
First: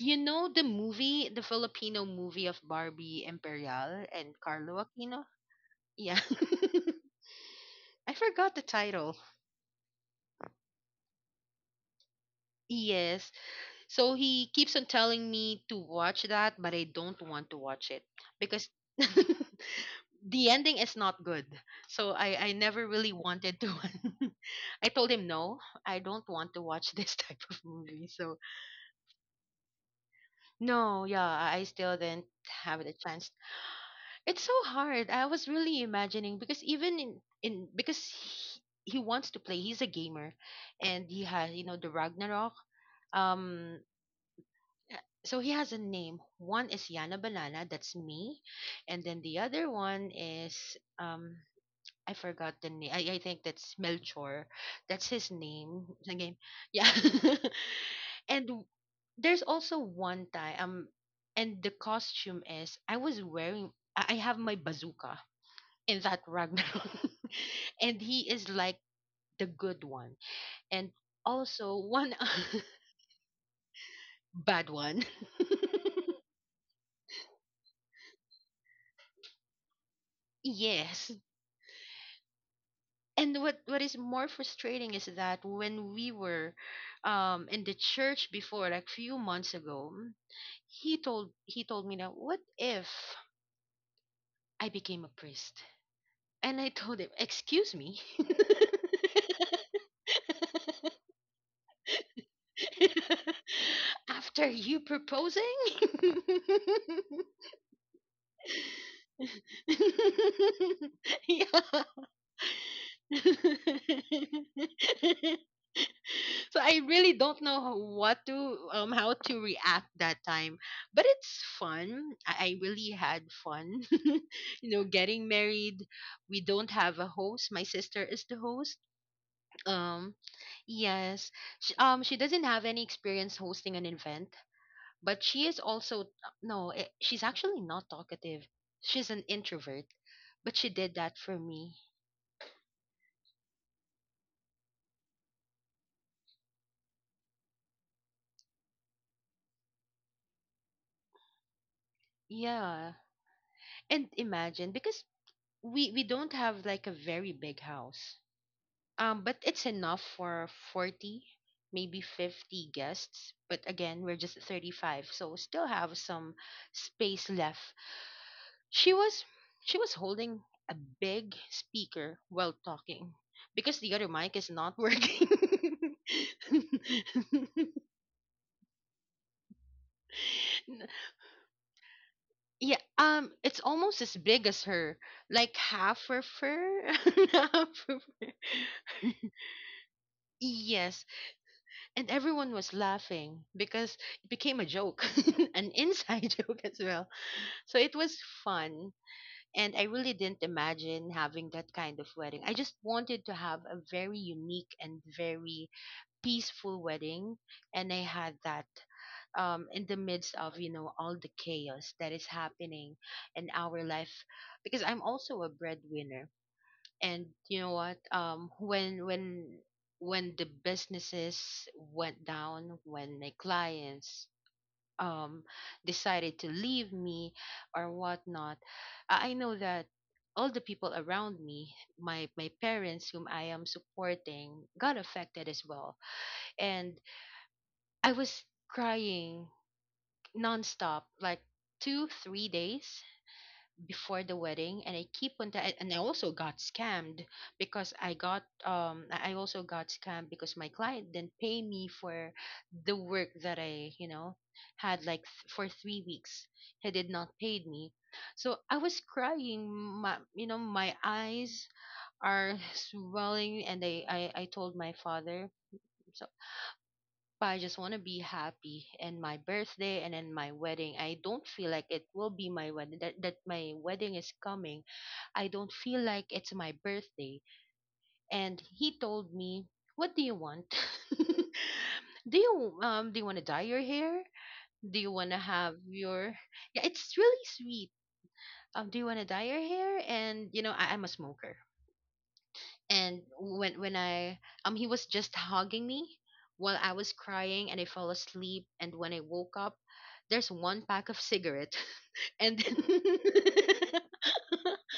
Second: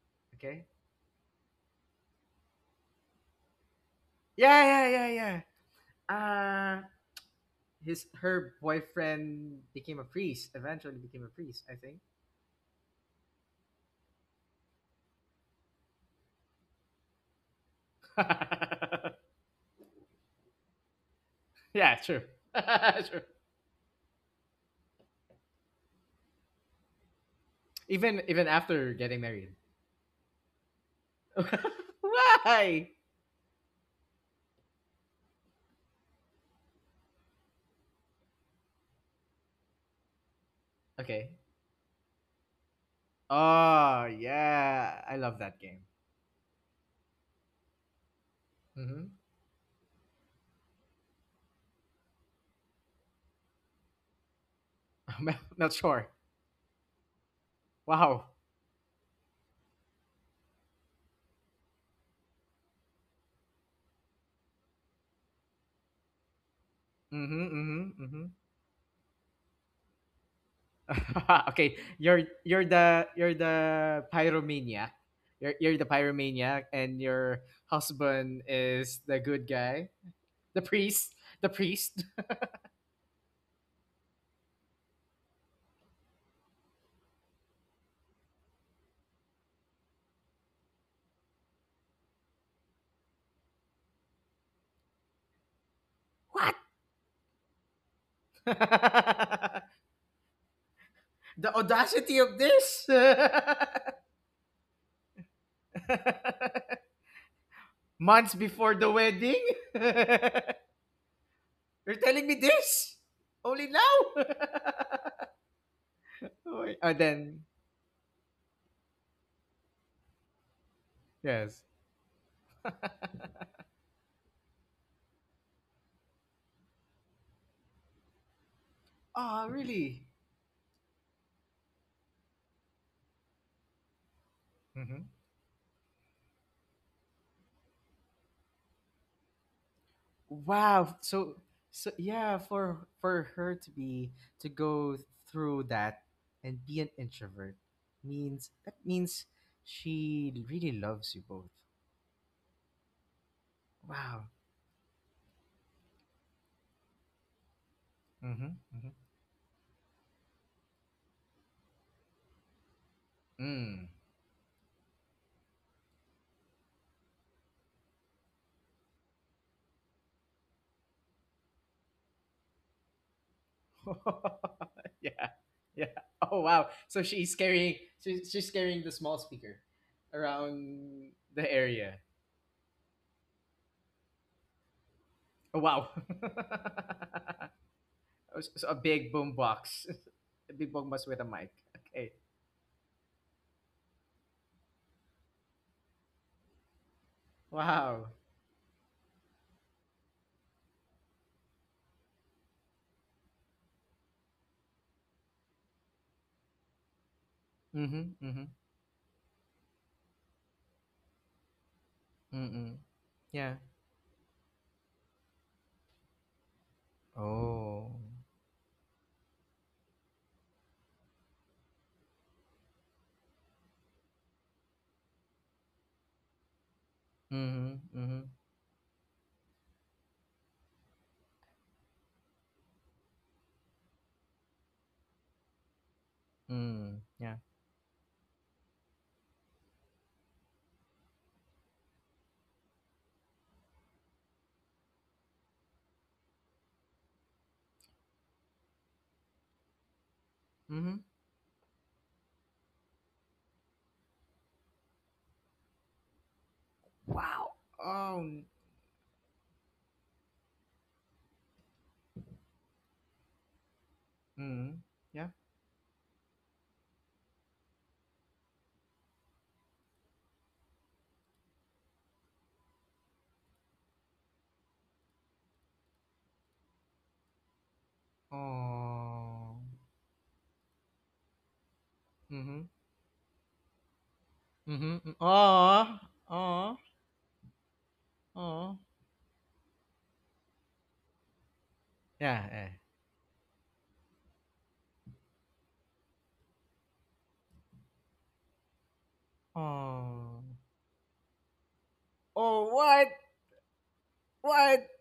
S2: You know the
S1: Okay.
S2: movie, the Filipino movie of Barbie Imperial and
S1: Yeah,
S2: Carlo
S1: yeah,
S2: Aquino?
S1: yeah,
S2: Yeah.
S1: yeah. Uh his
S2: I forgot
S1: her
S2: the title.
S1: boyfriend became a priest. Eventually became a priest, I think.
S2: Yes. So he keeps on telling me to watch that, but I don't want to watch it because the ending is not good.
S1: yeah,
S2: So
S1: true.
S2: I, I never really
S1: true.
S2: wanted to. I told him, no, I don't want to watch this type of movie.
S1: Even
S2: So,
S1: even after getting married.
S2: no, yeah, I I still didn't have
S1: Why?
S2: the chance. It's so hard. I was really imagining because even in, in because he, he wants to play. He's a gamer, and he
S1: Okay.
S2: has, you know, the Ragnarok. Um,
S1: Oh,
S2: uh,
S1: yeah. I love
S2: so he
S1: that
S2: has a
S1: game.
S2: name. One is Yana Banana. That's me,
S1: Mm-hmm.
S2: and then the other one is um. I forgot the name. I, I think that's Melchor. That's his
S1: I'm not
S2: name.
S1: sure.
S2: The game. Yeah.
S1: Wow.
S2: and w- there's also one time um and the costume is I was wearing, I I have my bazooka in that Ragnarok.
S1: Mm-hmm. Mm-hmm.
S2: And
S1: Mm-hmm.
S2: he is like the good one. And
S1: okay.
S2: also one
S1: You're you're the you're the
S2: bad
S1: pyromaniac.
S2: one.
S1: You're you're the pyromaniac and your husband is the good guy. The
S2: Yes.
S1: priest. The priest.
S2: And what, what is more frustrating is that when we were um, in the church before, like few months ago, he told he told me that, what if I became a priest?
S1: What?
S2: And I told him, excuse me.
S1: the audacity of this
S2: After you proposing?
S1: months before the wedding
S2: yeah.
S1: You're telling me this only now? Oh,
S2: So
S1: wait.
S2: I
S1: And
S2: really
S1: then,
S2: don't know ho- what to um how to react that time, but it's
S1: yes.
S2: fun. I, I really had fun, you know, getting married. We don't have a host. My sister is the host.
S1: Oh, really?
S2: Um, yes, she, um, she doesn't have any experience hosting an event,
S1: Hmm.
S2: but she is also no, eh, she's actually not talkative. She's an introvert, but she did
S1: Wow.
S2: that
S1: So,
S2: for me.
S1: so yeah, for for her to be to go through that and be an introvert means that means she really loves you both.
S2: Yeah. And
S1: Wow.
S2: imagine because we we don't have like a very big house.
S1: Hmm. Hmm.
S2: Um but it's enough for forty, maybe fifty guests, but
S1: Mm.
S2: again we're just thirty-five, so still have some space left. she was she was holding a big speaker while talking because the other mic is not
S1: yeah.
S2: working.
S1: Yeah. Oh wow. So she's carrying she's, she's carrying the small speaker around the area.
S2: Yeah, um it's almost as big as her, like
S1: Oh, wow.
S2: half her fur. half her
S1: so so a big boom box. a big boom
S2: Yes,
S1: box with a mic. Okay.
S2: and everyone was laughing because it became a joke, an inside joke as well. So it
S1: Wow.
S2: was fun. And I really didn't imagine having that kind of wedding. I just wanted to have a very unique and very peaceful wedding. And I
S1: Mhm.
S2: had
S1: Mhm.
S2: that, um, in the midst of, you know, all the chaos that is
S1: Mhm.
S2: happening in
S1: Yeah.
S2: our life. Because I'm also a breadwinner, and you know
S1: Oh.
S2: what, um when when when the businesses went down, when my clients um decided to leave me
S1: Mhm.
S2: or
S1: Mhm.
S2: whatnot, i I know that all the people around me, my my parents whom I am supporting, got affected as well.
S1: Mm.
S2: And
S1: Yeah.
S2: I was crying nonstop, like two three days before the wedding, and I keep on that. And I also got scammed because I got um I I also got scammed because my
S1: Mhm.
S2: client didn't pay me for the work that I, you know, had like th- for three weeks. He did not
S1: Wow.
S2: paid me.
S1: Oh.
S2: So I was crying, my you know my eyes are swelling, and I I, I told
S1: Mhm.
S2: my
S1: Yeah.
S2: father. So but I just want to be happy, and my birthday and then my wedding. I don't feel like it will be my wedding, that, that my wedding is coming. I don't feel like it's my birthday. And he told
S1: Oh.
S2: me, "What do you want? do
S1: Mhm.
S2: you um do you want to dye your hair? Do
S1: Mhm.
S2: you want to have
S1: Oh.
S2: your—"
S1: Oh.
S2: Yeah, it's really sweet.
S1: Oh.
S2: Um do you want to dye your hair?" And you know, I, I'm a smoker,
S1: Yeah. Yeah.
S2: and when when I um he was just hugging me while I was crying, and I fell asleep. And when I woke up,
S1: Oh.
S2: there's one pack of cigarette and
S1: Oh,
S2: then.
S1: what? What?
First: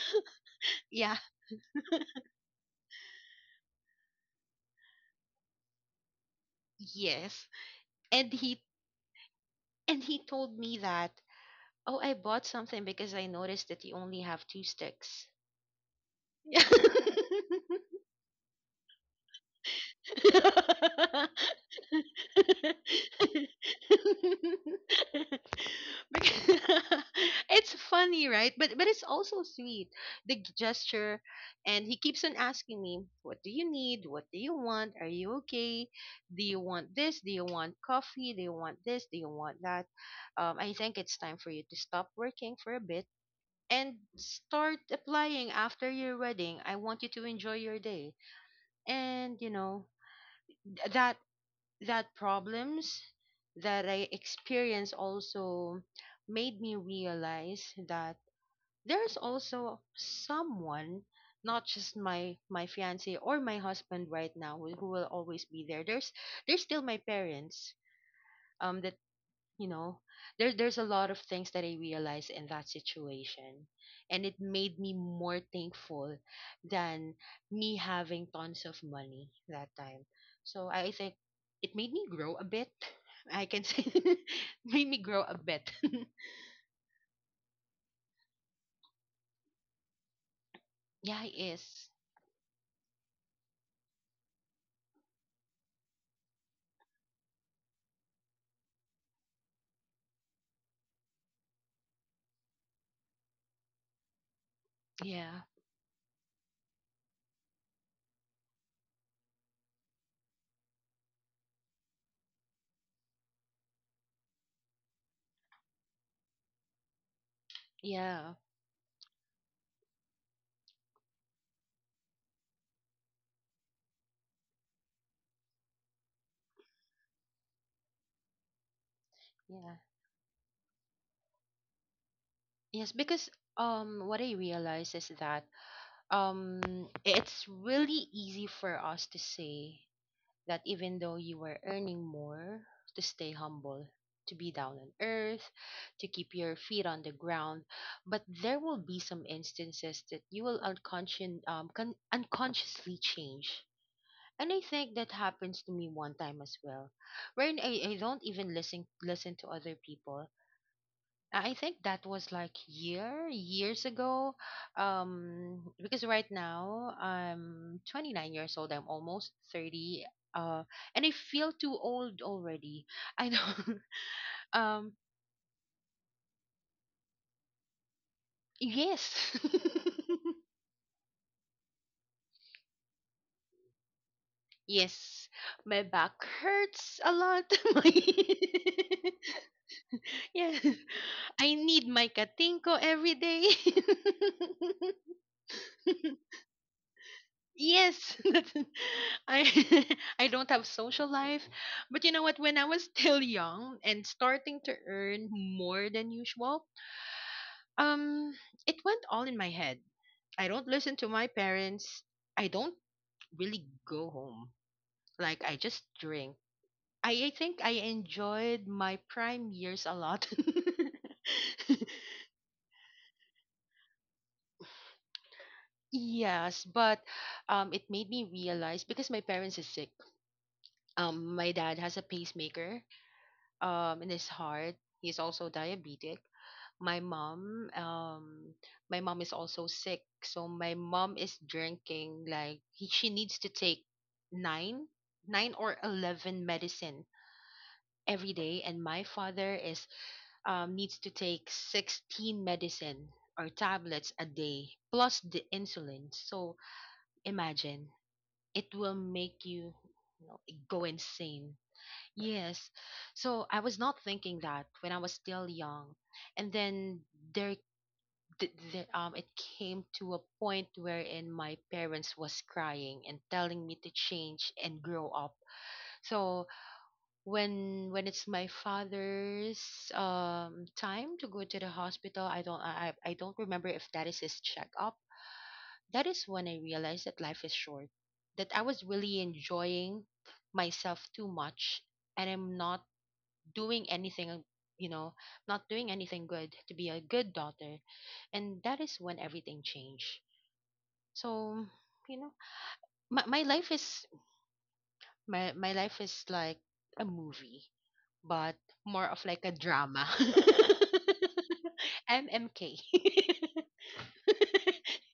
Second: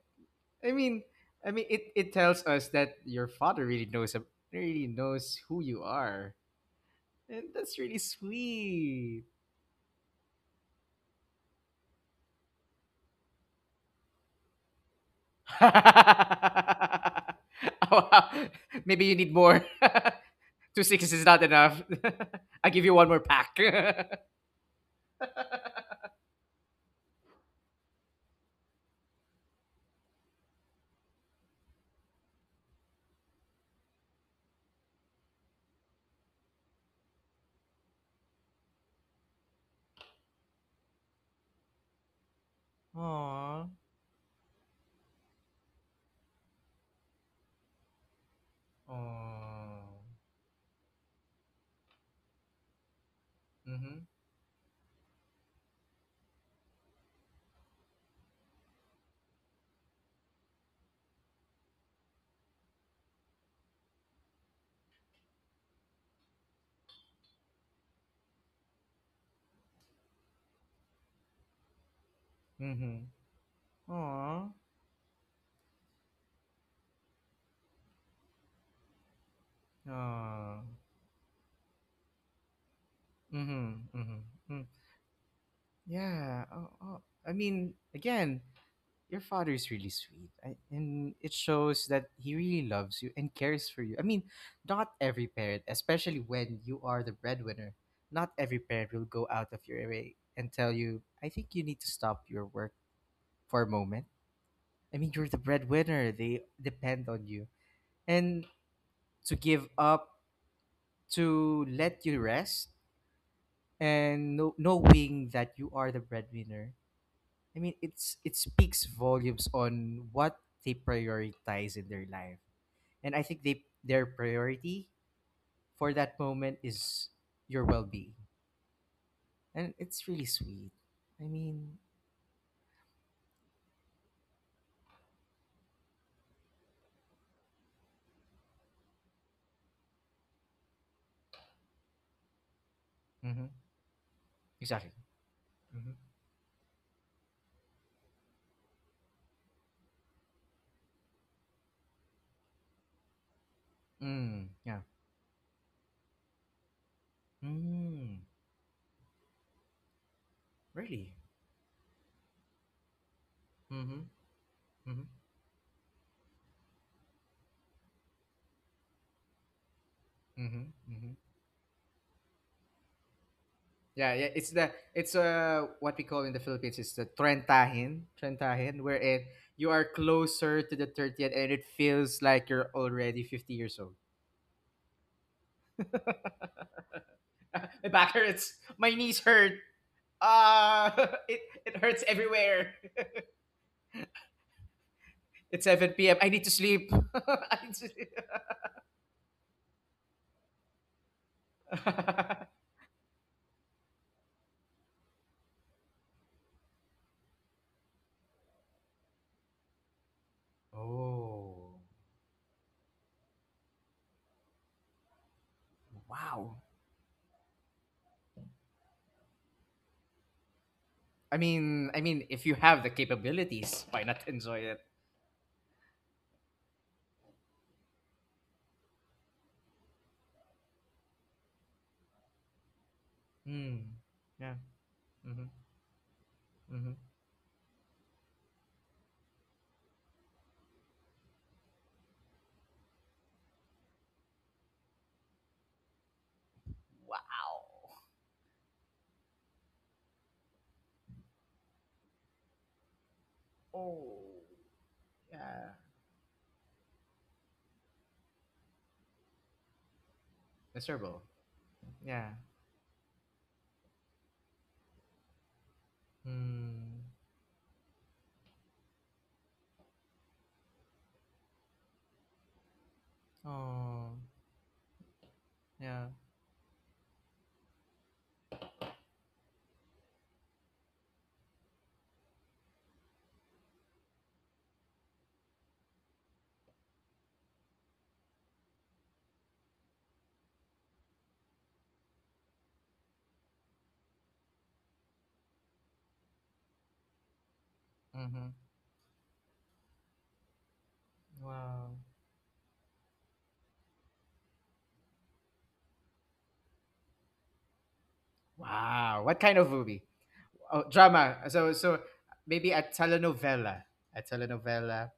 S1: I mean,
S2: Yeah,
S1: I mean, it, it tells us that your father really knows ab- really knows who you are, and
S2: yes.
S1: that's really
S2: And he
S1: sweet.
S2: and he told me that, "Oh, I bought something because I noticed that you only have two sticks."
S1: Oh, wow. Maybe you need more. Two sixes is not enough. I give you one more pack.
S2: Because- it's funny, right? But but it's also sweet. The g- gesture, and he keeps on asking me, "What do you need? What do you want? Are you okay? Do you want this? Do you want coffee? Do you want this? Do you want that? Um, I think it's time for you to stop working for a bit
S1: Aww.
S2: and start applying after your wedding. I want you to enjoy your day." And you know,
S1: Aww.
S2: th- that that problems that
S1: Mhm.
S2: I experienced also made me realize that there's also someone, not just my my fiance or my husband right now, who will always be there. There's there's still my parents. Um, the you know there there's a lot of things that I realized in that
S1: Mhm.
S2: situation, and it
S1: Aww.
S2: made me more thankful than me having tons of money that time.
S1: Aww.
S2: So I think it made me grow a bit, I can say.
S1: Mhm. Mhm. Mm.
S2: Made me grow a bit.
S1: Yeah. Oh, oh. I mean, again, your father is really sweet I, and
S2: Yeah, it
S1: it shows
S2: is.
S1: that he really loves you and cares for you. I mean not every parent, especially when you are the breadwinner, not every parent will go out of your way and tell you I think you need to stop your work for a moment. I mean, you're the
S2: Yeah,
S1: breadwinner, they depend on you, and to give up, to let you rest and know, knowing that you are the breadwinner. I mean, it's
S2: yeah,
S1: it speaks volumes on what they prioritize in their life. And I think they their priority for that moment is your well being, and
S2: yeah.
S1: it's really sweet. I mean,
S2: Yes, because um what I realized is that, um it's really easy for us to say that even though you were earning more, to stay
S1: mm-hmm,
S2: humble, to be down
S1: exactly.
S2: on earth,
S1: Mm-hmm.
S2: to keep your feet on the ground. But there will be some instances that you will unconscious, um, con- unconsciously change.
S1: Mm,
S2: And I
S1: yeah.
S2: think that happens to me one time as well, wherein I, I don't
S1: Mm,
S2: even listen listen to other people.
S1: really.
S2: I think that was like year years
S1: Mm-hmm.
S2: ago,
S1: Mm-hmm.
S2: um, because right now I'm twenty-nine years old. I'm almost thirty, uh,
S1: Mm-hmm.
S2: and
S1: Mm-hmm.
S2: I feel too old already. I know.
S1: Yeah, yeah. It's the
S2: um,
S1: it's uh what we call in the Philippines is the trentahin, trentahin, wherein
S2: yes,
S1: you are closer to the thirtieth, and it feels like you're already fifty years old.
S2: yes, my back hurts a lot.
S1: My
S2: My
S1: back hurts. My knees hurt.
S2: yeah,
S1: Uh, it
S2: I
S1: it
S2: need
S1: hurts
S2: my
S1: everywhere.
S2: katinko every day.
S1: It's seven p m. I need to sleep. I need to sleep.
S2: Yes, that's I I don't have social life. But you know what? When I was still young and starting to earn more than usual, um, it went all in my head. I don't listen to my
S1: Oh,
S2: parents. I don't really go home. Like I just drink.
S1: wow.
S2: I, I think I enjoyed my prime years a lot.
S1: I mean, I mean, if you have the capabilities, why not enjoy it?
S2: Yes, but um, it made me realize because my parents is sick. Um, my dad has a pacemaker,
S1: Hmm.
S2: um in his
S1: Yeah.
S2: heart. He's
S1: Mm-hmm.
S2: also diabetic.
S1: Mm-hmm.
S2: My mom, um, my mom is also sick. So my mom is drinking like he, she needs to take nine, nine or eleven medicine
S1: Wow.
S2: every day, and my father is um needs to take sixteen medicine or
S1: Oh.
S2: tablets a day plus the
S1: Yeah.
S2: insulin. So imagine, it will make you, you know, go
S1: Miserable.
S2: insane.
S1: Yeah.
S2: Yes. So I was not thinking that when I was still young. And
S1: Hmm.
S2: then there, th- there um it came to a point wherein my parents was crying and telling me to
S1: Oh.
S2: change and grow up.
S1: Yeah.
S2: So when when it's my father's um time to go to the hospital, I don't I I I don't remember if that is his checkup. That is when I realized that life is short. That I was really enjoying myself too much, and I'm not doing anything, you know, not doing anything good to be a good daughter.
S1: Mm-hmm.
S2: And that is when everything changed. So,
S1: Wow.
S2: you know, my, my life is my, my life is like a movie, but more
S1: Wow.
S2: of
S1: What
S2: like a
S1: kind of movie?
S2: drama.
S1: Oh, drama. So so maybe
S2: M M K.
S1: a telenovela. A telenovela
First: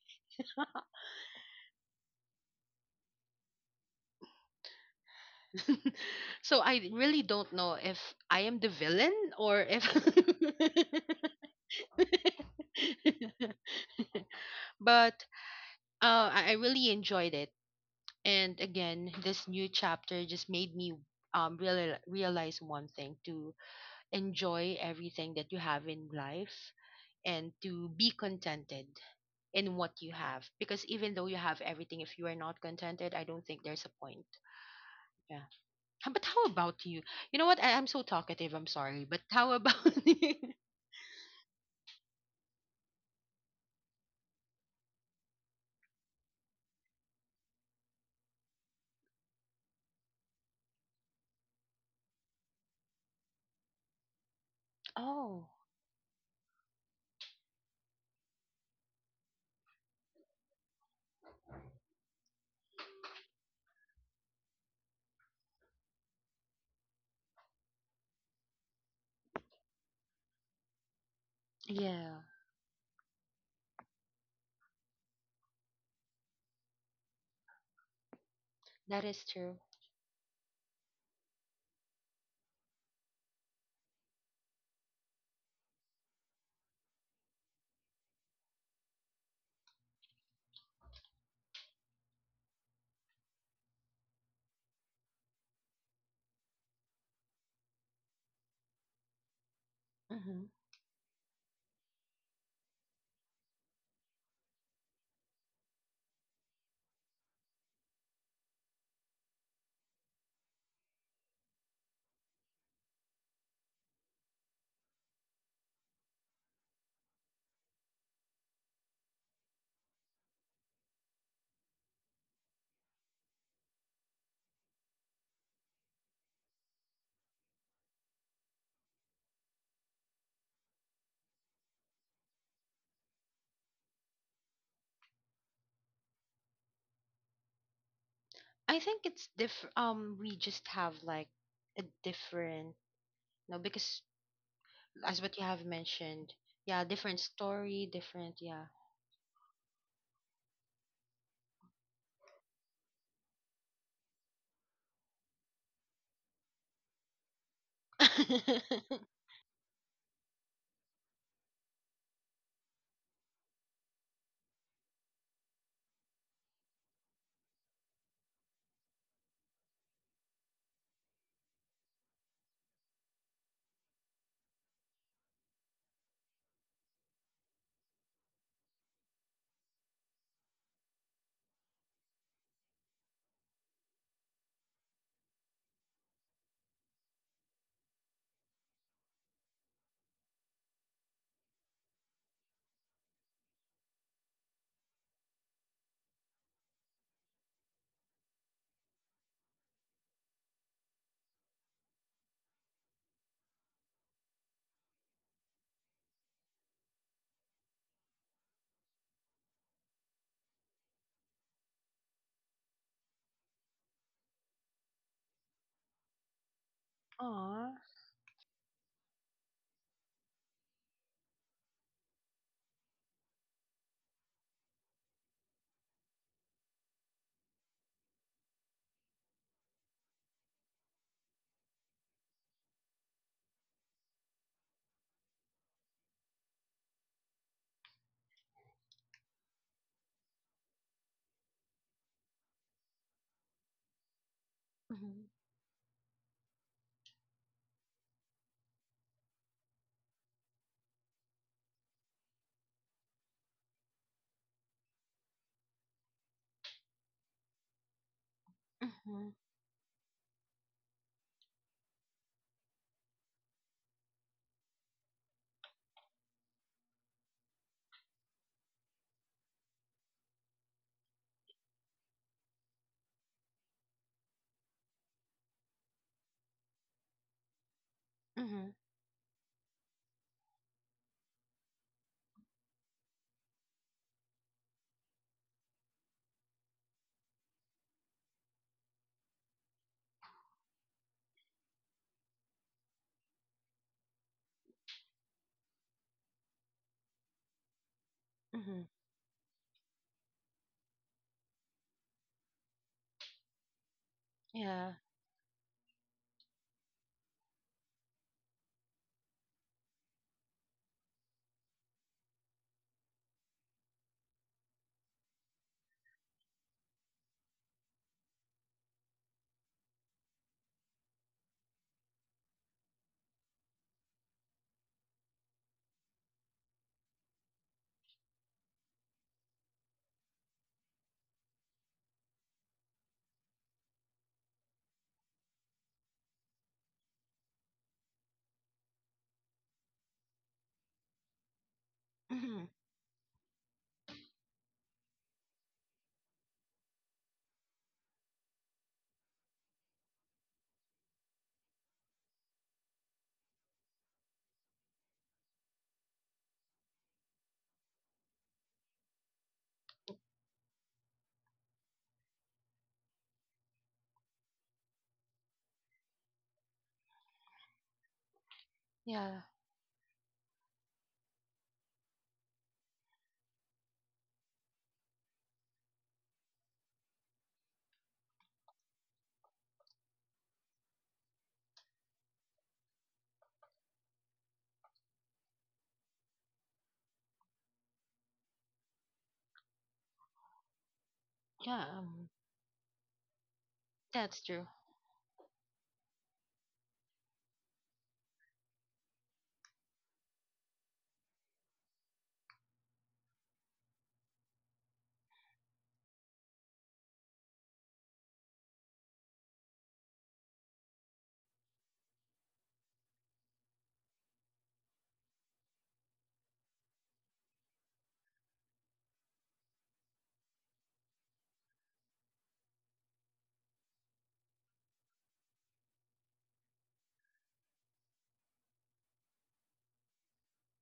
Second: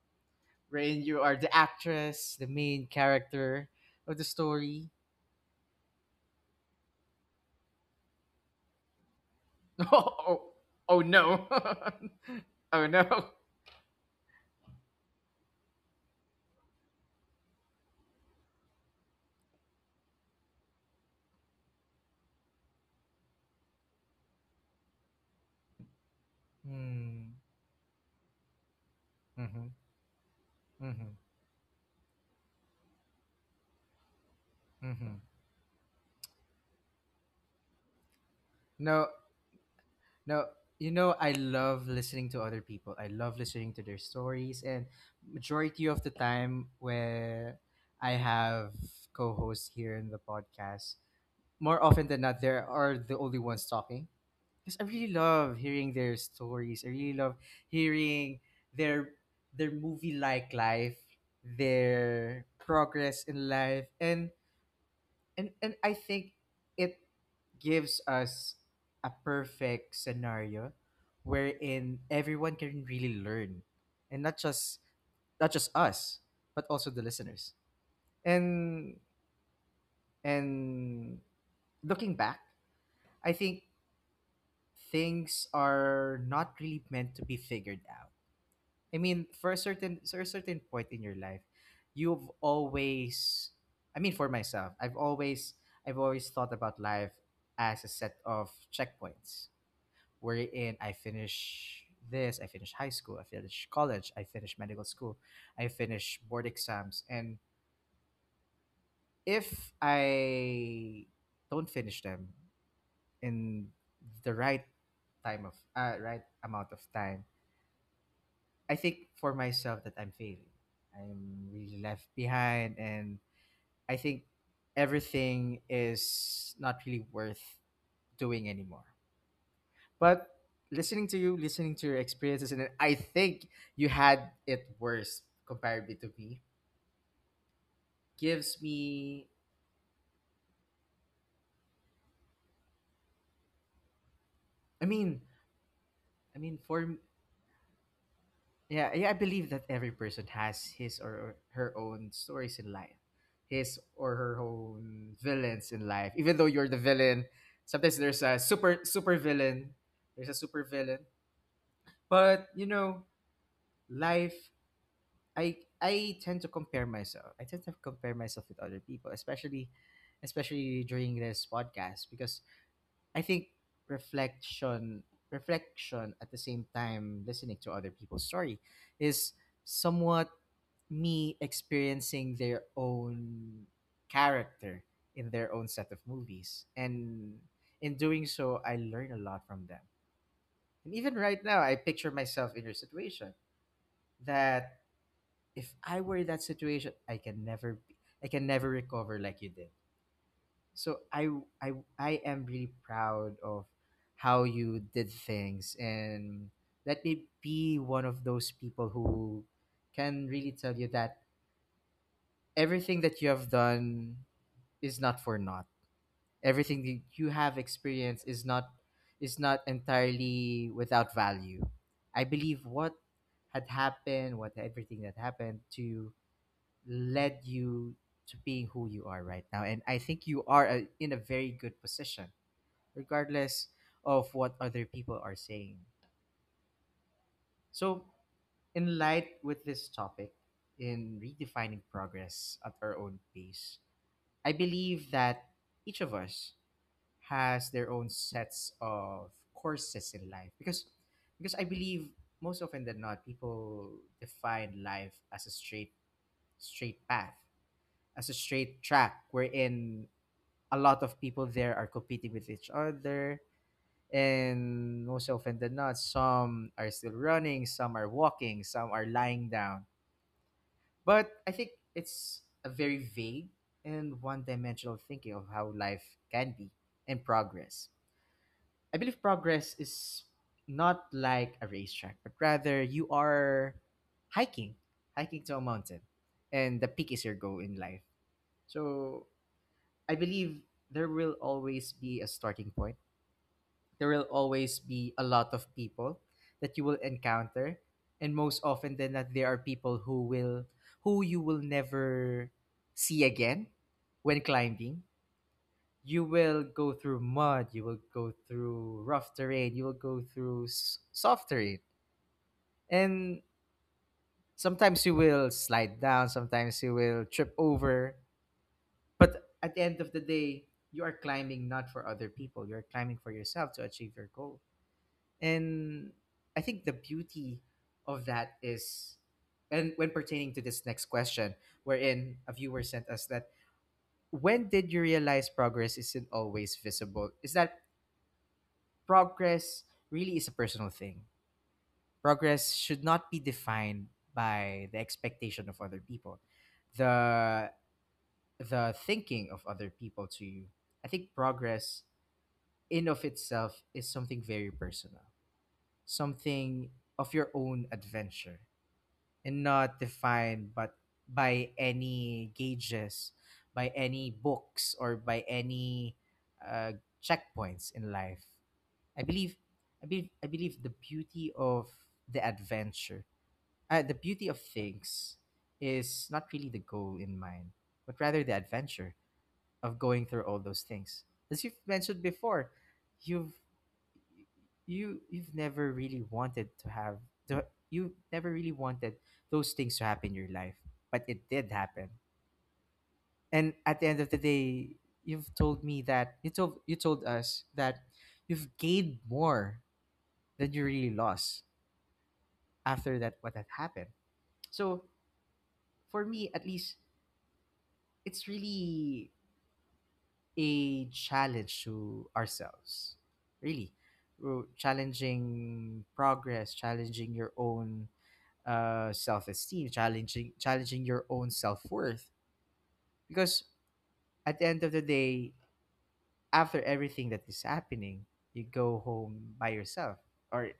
S1: wherein you are the actress, the main character of the story.
S2: So I really don't know if I am the villain or if
S1: Oh, oh, oh no. Oh no.
S2: but uh, I I really enjoyed it. And again, this new chapter just made me um real, realize one thing, to enjoy everything that you have in life
S1: Mm,
S2: and to be contented in
S1: mhm,
S2: what you have, because even
S1: mhm,
S2: though you have everything, if you are not contented, I don't think there's a point.
S1: mhm.
S2: Yeah. How- but how about you? You know what, I, I'm so talkative, I'm sorry,
S1: No,
S2: but how about you.
S1: no. You know, I love listening to other people. I love listening to their stories, and majority of the time where I have co-hosts here in the podcast, more often than not, there are the only ones talking, because I really
S2: Oh.
S1: love hearing their stories. I really love hearing their their movie like life, their progress in life, and and and I think it gives us a perfect scenario wherein
S2: Yeah,
S1: everyone can really learn, and not just, not just us, but also the listeners.
S2: that
S1: And
S2: is true.
S1: and looking back, I think things are not really meant to be figured out. I mean, for a certain, for a certain point in your life, you've always, I mean, for myself, I've always, I've always thought about life as a set of checkpoints
S2: Mm-hmm.
S1: wherein I finish this, I finish high school, I finish college, I finish medical school, I finish board exams. And if I don't finish them in the right time of, uh, right amount of time, I think for myself that I'm failing. I'm really left behind, and I think everything is not really worth doing anymore. But listening to you, listening to your experiences, and I think you had it worse comparatively to me, gives
S2: I think it's
S1: me,
S2: diff. Um, we just have like a different, no, because
S1: I
S2: as
S1: mean,
S2: what you have mentioned,
S1: I mean,
S2: yeah,
S1: for
S2: different story, different, yeah.
S1: Yeah, yeah, I believe that every person has his or her own stories in life, his or her own villains in life. Even though you're the villain, sometimes there's a super, super villain. There's a super villain, but, you know, life. I I tend to compare myself. I tend to compare myself with other people, especially, especially during this podcast, because I think reflection, reflection at the same time listening to other people's story is somewhat me experiencing their own character in their own set of movies, and in doing so I learn a lot from them. And even right now I picture myself in your situation, that if I were in that situation I can never be, I can never recover like you did. So I I I am really proud of how you did things, and let me be one of those people who can really tell you that everything that you have done is not for naught. Everything that you have
S2: Aw.
S1: experienced is not, is not entirely without value. I believe what had happened, what everything that happened to you led you to being who you are right now. And I think you are, uh, in a very good position regardless of what other people are saying. So, in light with this topic, in redefining progress at our own pace, I believe
S2: Mhm.
S1: that each of us has their own sets of courses in life because because I believe most often than not people define life as a straight, straight path, as a straight track
S2: Mhm.
S1: wherein a lot of people there are competing with each other. And most often than not, some are still running, some are walking, some are lying down. But I think it's a very vague and one dimensional thinking of how life can be and progress.
S2: Mhm.
S1: I believe progress is not like a racetrack, but rather you are hiking, hiking to a mountain, and the peak is your goal in life. So I believe there will always be a starting point, there will always be a lot of people that you will encounter, and most
S2: Mhm.
S1: often than that there are people who will, who you will never see again when
S2: Yeah.
S1: climbing. You will go through mud, you will go through rough terrain, you will go through s- soft terrain, and sometimes you will slide down, sometimes you will trip over, but at the end of the day you are climbing not for other people, you're climbing for yourself to achieve your goal. And I think the beauty of that is, and when pertaining to this next question, wherein a viewer sent us that, when did you realize progress isn't always visible? Is that progress really is a personal thing?
S2: Mhm.
S1: Progress should not be defined by the expectation of other people, the the thinking of other people to you. I think progress in of itself is something very personal, something of your own adventure and not defined but by any gauges, by any books, or by any, uh, checkpoints in life. i
S2: Yeah.
S1: believe i believe i believe the beauty of the adventure, uh, the beauty of things is not really the goal in mind but rather the adventure of going through all those things. As you've mentioned before, you've, you you've never really wanted to have the, you never really wanted those things to happen in your life, but it did
S2: Yeah.
S1: happen.
S2: Um,
S1: And at the end of the
S2: that's true.
S1: day, you've told me that you told you told us that you've gained more than you really lost after that, what had happened. So for me, at least, it's really a challenge to ourselves, really, Ro- challenging progress, challenging your own, uh, self-esteem, challenging challenging your own self-worth, because at the end of the day, after everything that is happening, you go home by yourself, or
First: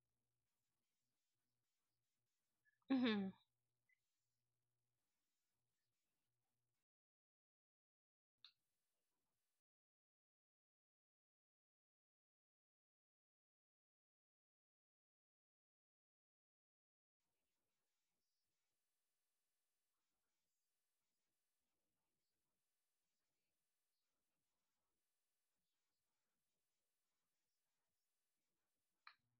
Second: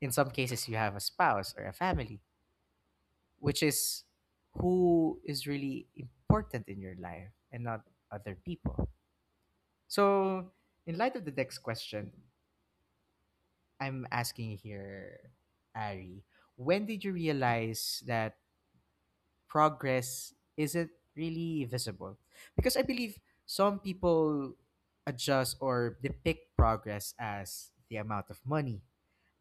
S1: in some cases you have a spouse or a family,
S2: Mhm.
S1: which is, who is really important in your life, and not other people. So in light of the next question I'm asking here, Ari, when did you realize that progress isn't really visible? Because I believe some people adjust or depict progress as the amount of money,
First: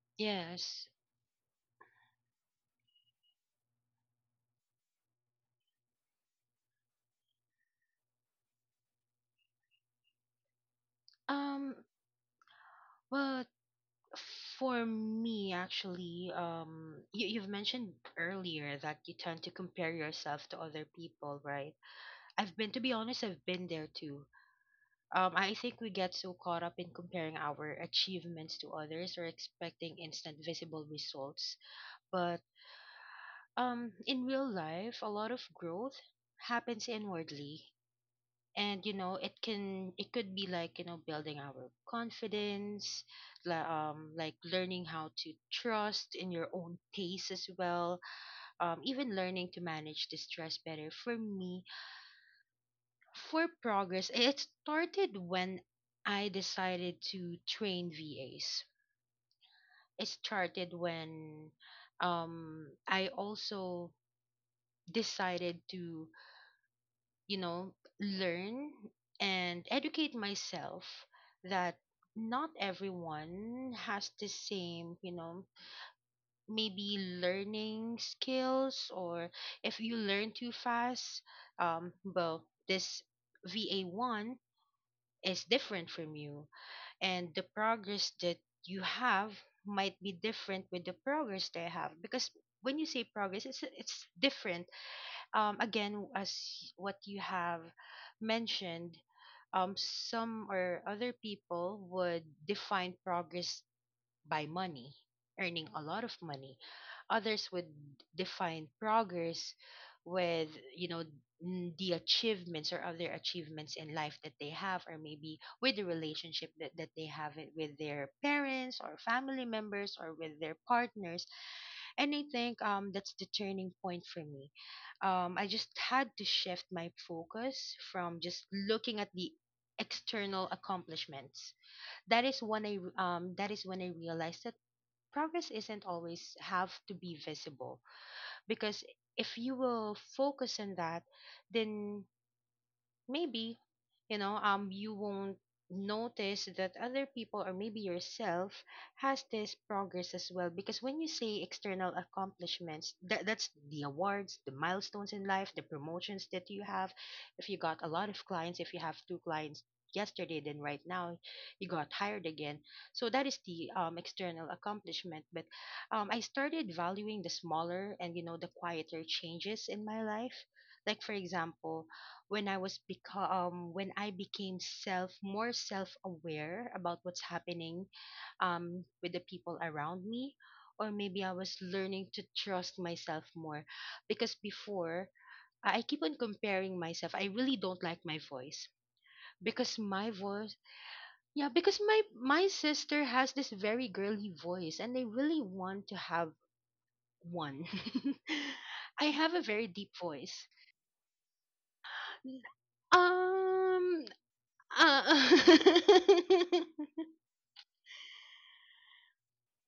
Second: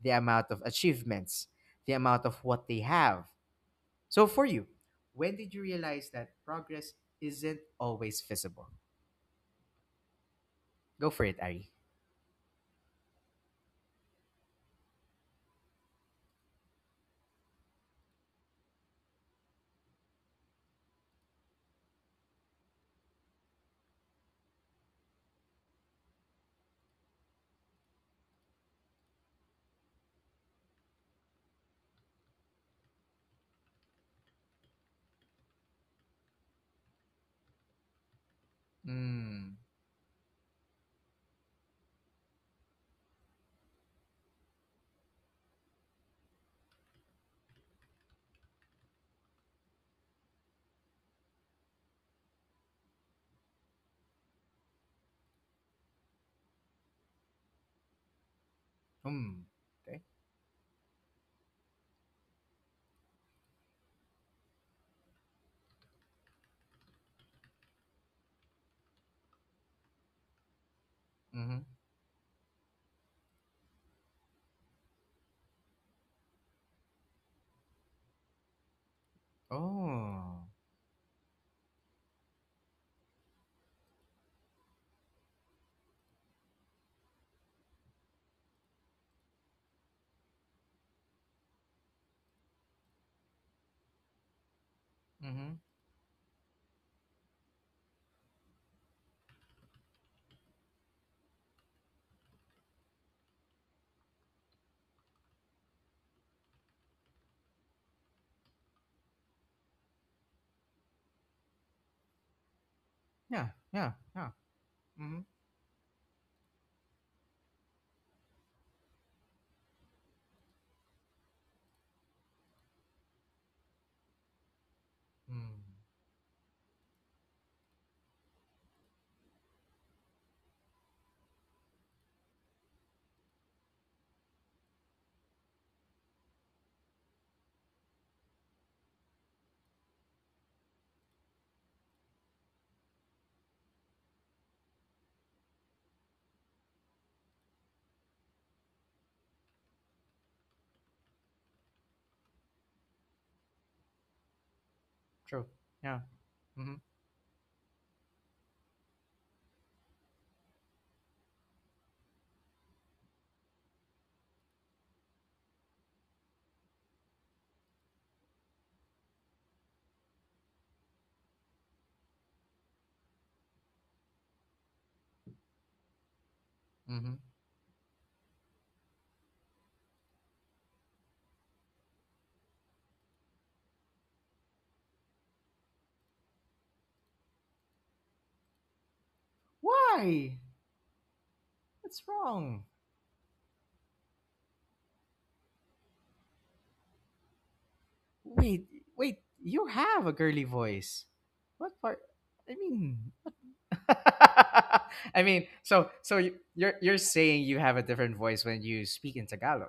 S1: the amount of
S2: Yes.
S1: achievements, the amount of what they have. So for you, when did you realize that progress isn't always visible? Go for it, Ari.
S2: Um, well, for me, actually, um, you, you've mentioned earlier that you tend to compare yourself to other people, right? I've been, to be honest, I've been there too. Um, I think we get so caught up in comparing our achievements to others or expecting instant visible results. But um, in real life, a lot of growth happens inwardly. And you know, it
S1: Mm.
S2: can it could be like, you know, building our confidence, like um like learning how to trust in your own pace as well, um even learning to manage the stress better. For me, for progress, it started when I decided to train VAs.
S1: Hmm. Okay.
S2: It started when um i also decided to, you know, learn and educate myself
S1: Mm-hmm.
S2: that not everyone has the same, you know, maybe learning skills, or if you learn too
S1: Oh.
S2: fast, um, well, this V A one is different from you, and the progress that you have might be different with the progress they have, because when you say progress, it's it's different.
S1: Mm-hmm.
S2: Um again, as what you have mentioned, um, some or other people would define progress by money, earning a lot of money. Others would define progress with, you know, n- the achievements or other
S1: Yeah.
S2: achievements in
S1: Yeah.
S2: life
S1: Yeah.
S2: that they have, or
S1: Mm-hmm.
S2: maybe with the relationship that, that they have it with their parents or family members or with their partners. And I think um that's the turning point for me. Um, I just
S1: Mm.
S2: had to shift my focus from just looking at the external accomplishments. That is when I re- um that is when I realized that progress isn't always have to be visible, because if you will focus on that, then maybe, you know, um you won't notice that other people or maybe yourself has this progress as well. Because when you say external accomplishments, that that's the awards, the milestones in
S1: True.
S2: life, the
S1: Yeah.
S2: promotions that you
S1: Mm-hmm.
S2: have, if you got a lot of clients, if you have two clients yesterday, then right now you got hired again. So that is the um, external accomplishment. But um, I started valuing the smaller and, you know, the quieter changes in my life. Like for example, when I was become when I became self, more self aware about
S1: Mm-hmm.
S2: what's happening um with the people around me, or maybe I was learning to trust myself more. Because before, I I keep on comparing myself. I really don't like my voice because my
S1: Why?
S2: voice yeah because my
S1: What's
S2: my
S1: wrong?
S2: sister has this very girly voice and I really want to have one.
S1: Wait,
S2: I
S1: wait,
S2: have a
S1: you
S2: very deep
S1: have a
S2: voice.
S1: girly voice. What part? I mean,
S2: Um,
S1: I mean,
S2: Uh,
S1: so so y- you're you're saying you have a different voice when you speak in Tagalog,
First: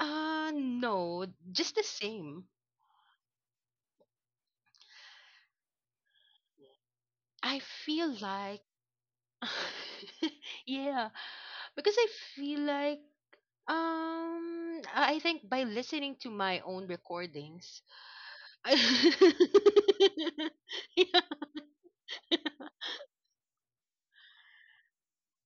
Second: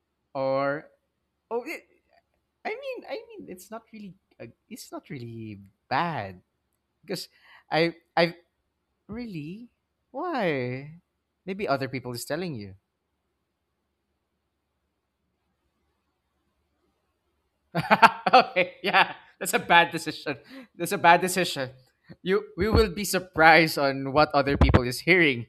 S2: uh
S1: or
S2: no,
S1: oh,
S2: just
S1: it,
S2: the same.
S1: I mean, I mean, it's not really, uh, it's not really bad because
S2: I
S1: I
S2: feel
S1: I
S2: like
S1: really why
S2: yeah,
S1: maybe other
S2: because I
S1: people is telling
S2: feel
S1: you.
S2: like um I I think by listening to my own recordings
S1: Okay,
S2: I
S1: yeah, that's a bad decision. That's a bad
S2: yeah.
S1: decision. You, we will be surprised on what other people is hearing.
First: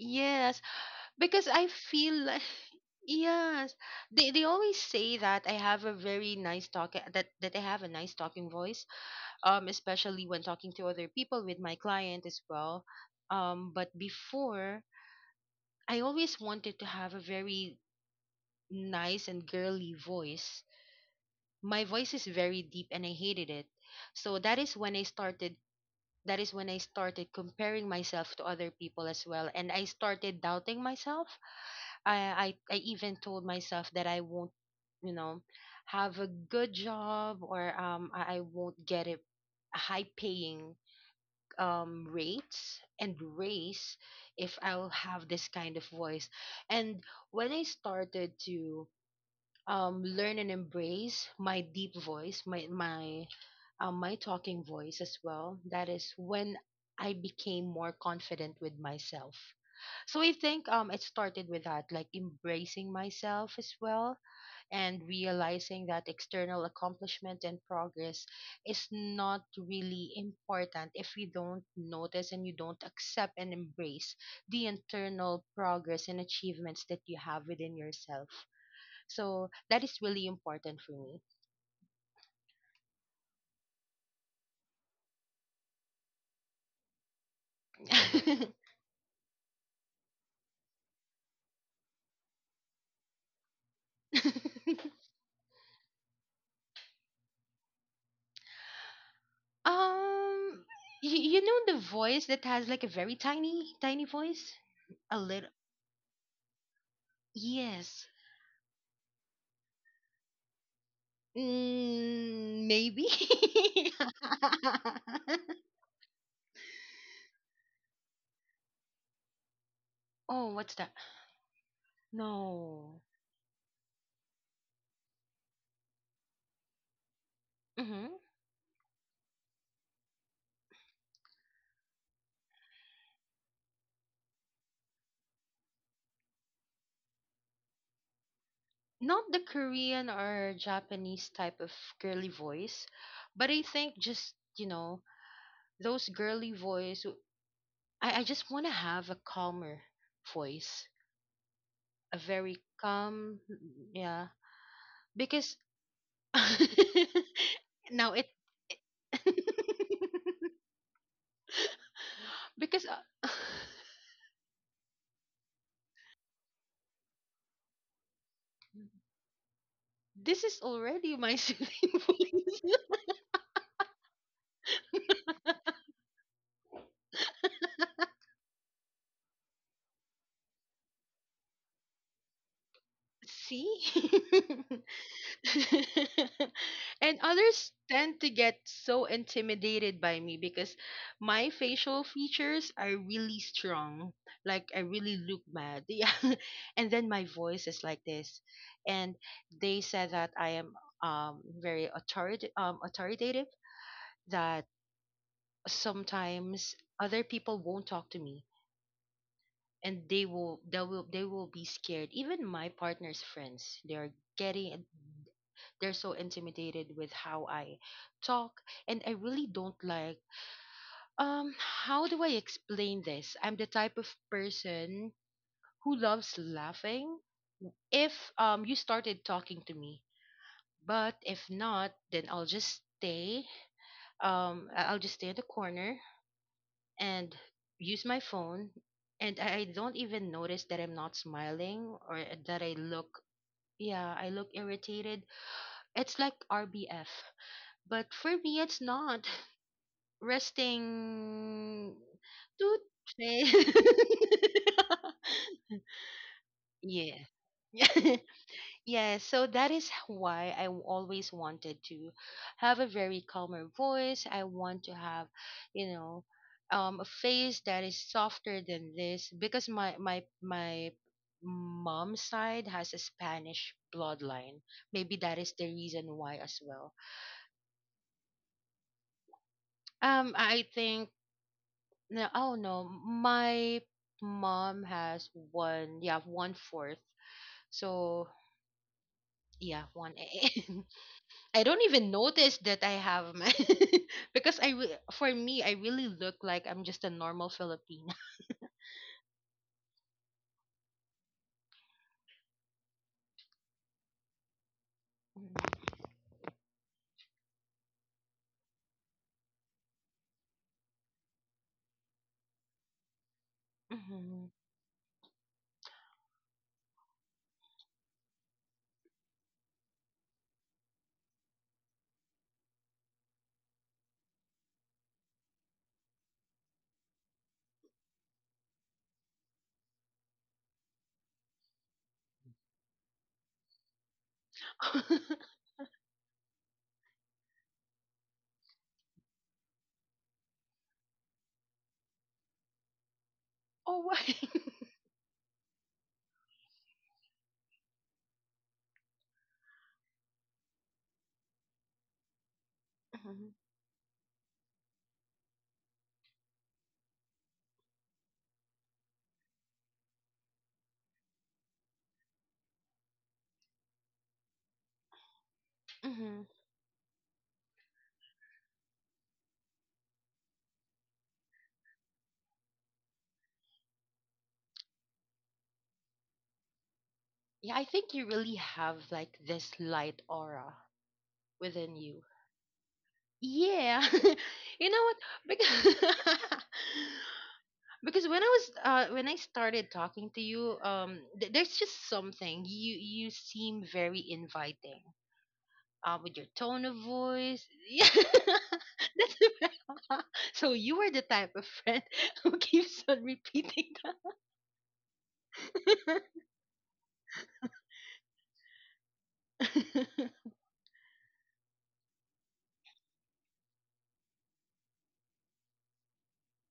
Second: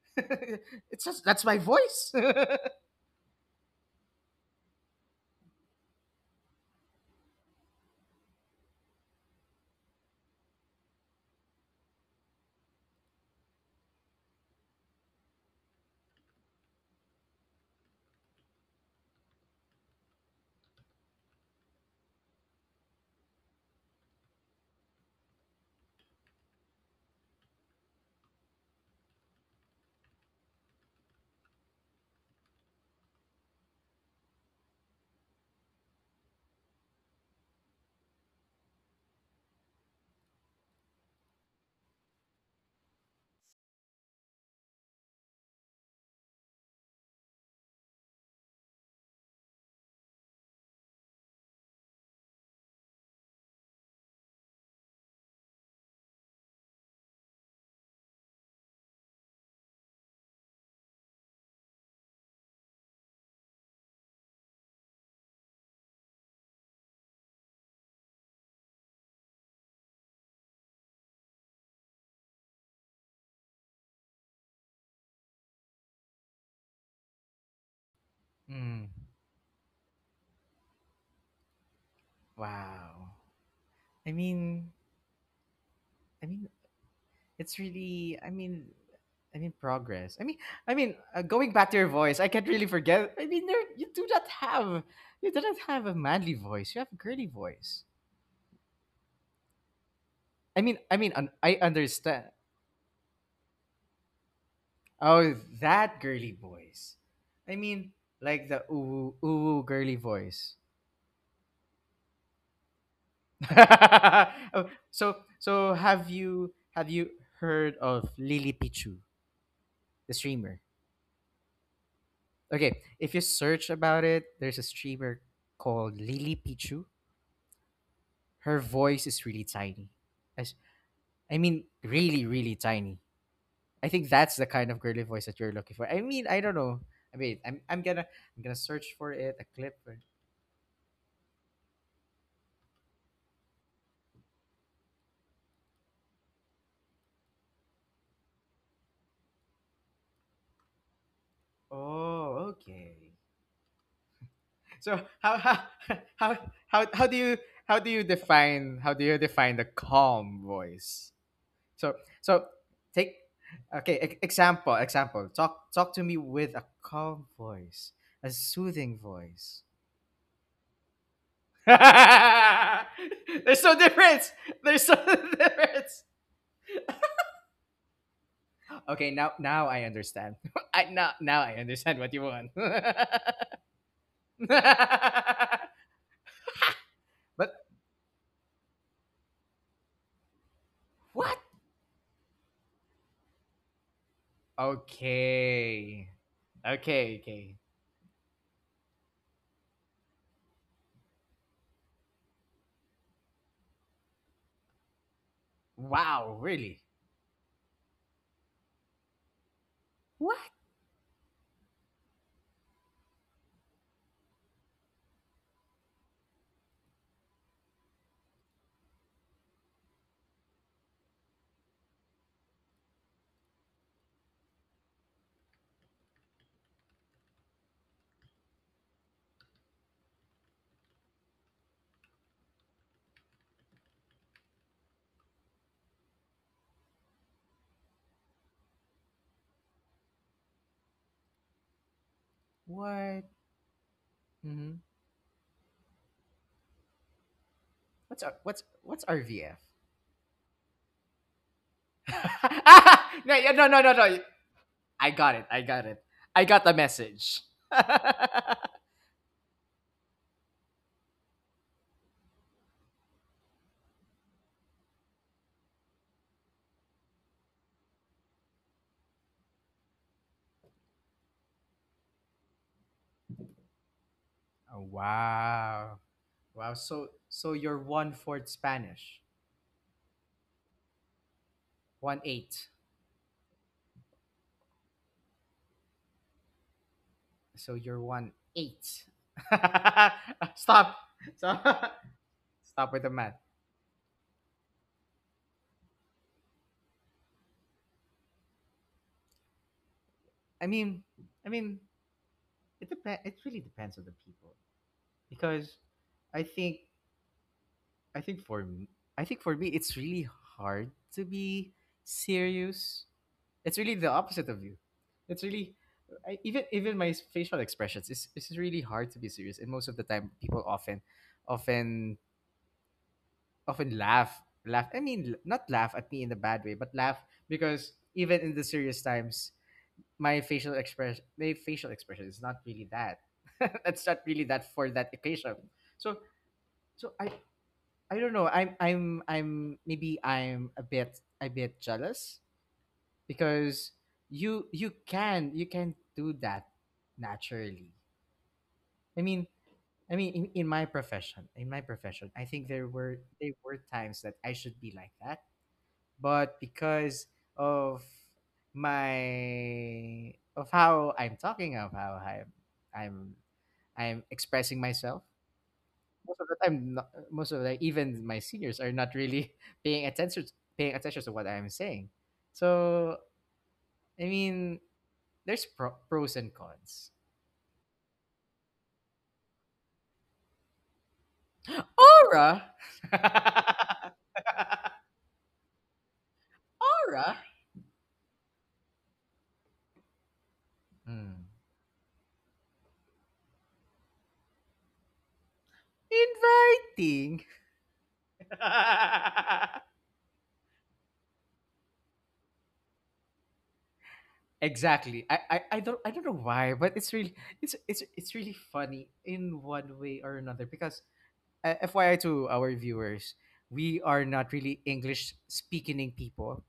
S2: Yes,
S1: It's just that's
S2: because
S1: my
S2: I
S1: voice.
S2: feel like yes. They they always say that I have a very nice talk that that I have a nice talking voice, um, especially when talking to other people with my client as well. Um, but before, I always wanted to have a very nice and girly voice. My voice is very deep and I hated it. So that is when I started that is when I started comparing myself to other people as well, and I started doubting myself. I I, I even told myself that I won't, you know, have a good job, or um I I won't get a high paying um rates and race if I'll have this kind of voice. And when I started to um learn and embrace my deep voice, my my um, my talking voice as well, that is when I became more confident with myself. So I think um it started with that, like embracing myself as well, and realizing that external accomplishment and progress is not really important if you don't notice and you don't accept and embrace the internal progress and achievements that you have within yourself.
S1: Hmm.
S2: So that is really important for me.
S1: Wow. I mean, I mean, it's really. I mean, I mean progress. I mean, I mean, uh, going back to your voice, I can't really forget. I mean, there, you do not have, you do not have a manly voice. You have a girly voice. I
S2: um,
S1: mean, I mean,
S2: you,
S1: un-
S2: you
S1: I
S2: know the
S1: understand.
S2: voice that has like a very tiny, tiny voice? A
S1: Oh,
S2: little.
S1: that girly voice. I mean,
S2: Yes.
S1: like the ooh ooh girly voice.
S2: Mm, maybe.
S1: Oh, so so have you, have you heard of Lily Pichu, the
S2: Oh,
S1: streamer?
S2: what's that?
S1: Okay,
S2: No.
S1: if you search about it, there's a streamer called Lily Pichu.
S2: Mm-hmm.
S1: Her voice is really tiny. I, s- I mean, really, really tiny. I think that's the kind of girly voice that you're looking for. I mean, I don't know. I mean, I'm I'm gonna I'm gonna search for
S2: Not
S1: it
S2: the
S1: a clip. Or-
S2: Korean or Japanese type of girly voice, but I think just, you know, those girly voice, w- I, I just want to have a calmer voice, a
S1: Oh,
S2: very
S1: okay.
S2: calm, yeah,
S1: So how
S2: because
S1: how how how how do you how do you
S2: now it,
S1: define how do you define the calm voice? So so
S2: because
S1: take
S2: uh,
S1: okay e- example example talk, talk to me with a calm voice, a soothing voice.
S2: this is already my
S1: There's
S2: soothing voice.
S1: no difference. There's no difference. Okay, now now I understand. I now now I understand what you want.
S2: See? And
S1: but
S2: others tend to get so intimidated by me because
S1: what?
S2: my facial features are really strong. Like I really look mad.
S1: Okay.
S2: Yeah. And then
S1: Okay,
S2: my
S1: okay.
S2: voice is like this. And they said that I am um very authoritative um authoritative, that
S1: Wow,
S2: sometimes
S1: really?
S2: other people won't talk to me, and they
S1: What?
S2: will they will they will be scared. Even my partner's friends, they are getting they're so intimidated with how I talk, and I really don't like. Um, how do I explain this? I'm the type of person who loves laughing. If um you started talking to me, but if not, then I'll just stay. Um, I- I'll just stay in the corner and use my phone, and I I don't even notice that I'm not smiling or that I look.
S1: What?
S2: Yeah, I look
S1: Hmm.
S2: irritated. It's like R B F, but
S1: What's
S2: for
S1: R-,
S2: me,
S1: what's
S2: it's
S1: what's
S2: not.
S1: R V F?
S2: Resting two
S1: No,
S2: three
S1: yeah, no, no, no, no. I got it. I got it. I got the
S2: yeah.
S1: message.
S2: Yeah, so that is why I w- always wanted to have a very calmer voice. I want to have, you know, um, a face that is softer than this, because my my my mom's side has a Spanish bloodline.
S1: Oh,
S2: Maybe that is the
S1: wow,
S2: reason why as
S1: wow.
S2: well.
S1: So so you're one fourth Spanish,
S2: Um, I think
S1: one
S2: no, oh
S1: eight.
S2: no, my mom has one, yeah, one fourth.
S1: So you're
S2: So
S1: one eight.
S2: yeah, one.
S1: Stop, stop,
S2: I don't even notice that
S1: stop
S2: I
S1: with the
S2: have
S1: math.
S2: my because I re- for me I really look like I'm just a normal Filipina.
S1: I mean, I mean, it depends. It really depends on the people because I think, I think for me, I think for me, it's really hard to be serious. It's really the opposite
S2: Mhm.
S1: of you. It's really I, even even my facial expressions. It's it's really hard to be serious, and most of the time, people often, often, often laugh, laugh. I mean, l- not laugh at me in a bad way, but laugh because even in the serious times, my facial express, my facial expression is not really that. That's not really that for that occasion. So so I I don't know. I'm I'm I'm maybe I'm a bit a bit jealous because
S2: Oh why?
S1: you you can you can do that naturally. I mean I mean in, in my profession, in my profession, I think there were
S2: Mhm.
S1: there were times that I should be like that. But because of my of how I'm talking, of how I'm I'm I'm expressing myself, most
S2: Mhm.
S1: of the time no- most of the even my seniors are not really paying attention paying attention to what I'm saying. So I mean, there's pro- pros and cons.
S2: Yeah, I think you really have like this light aura within you.
S1: Aura,
S2: Yeah. You know what? Because
S1: aura,
S2: because when I was uh when I started talking to you, um,
S1: Hmm.
S2: th- there's just something, you you seem very inviting. Uh, with your tone of
S1: inviting.
S2: voice, yeah. That's so you are the type of friend who keeps on repeating
S1: exactly. I, I I don't I
S2: that.
S1: don't know why, but it's really it's it's it's really funny in one way or another because uh, F Y I to our viewers, we are not really English speaking people.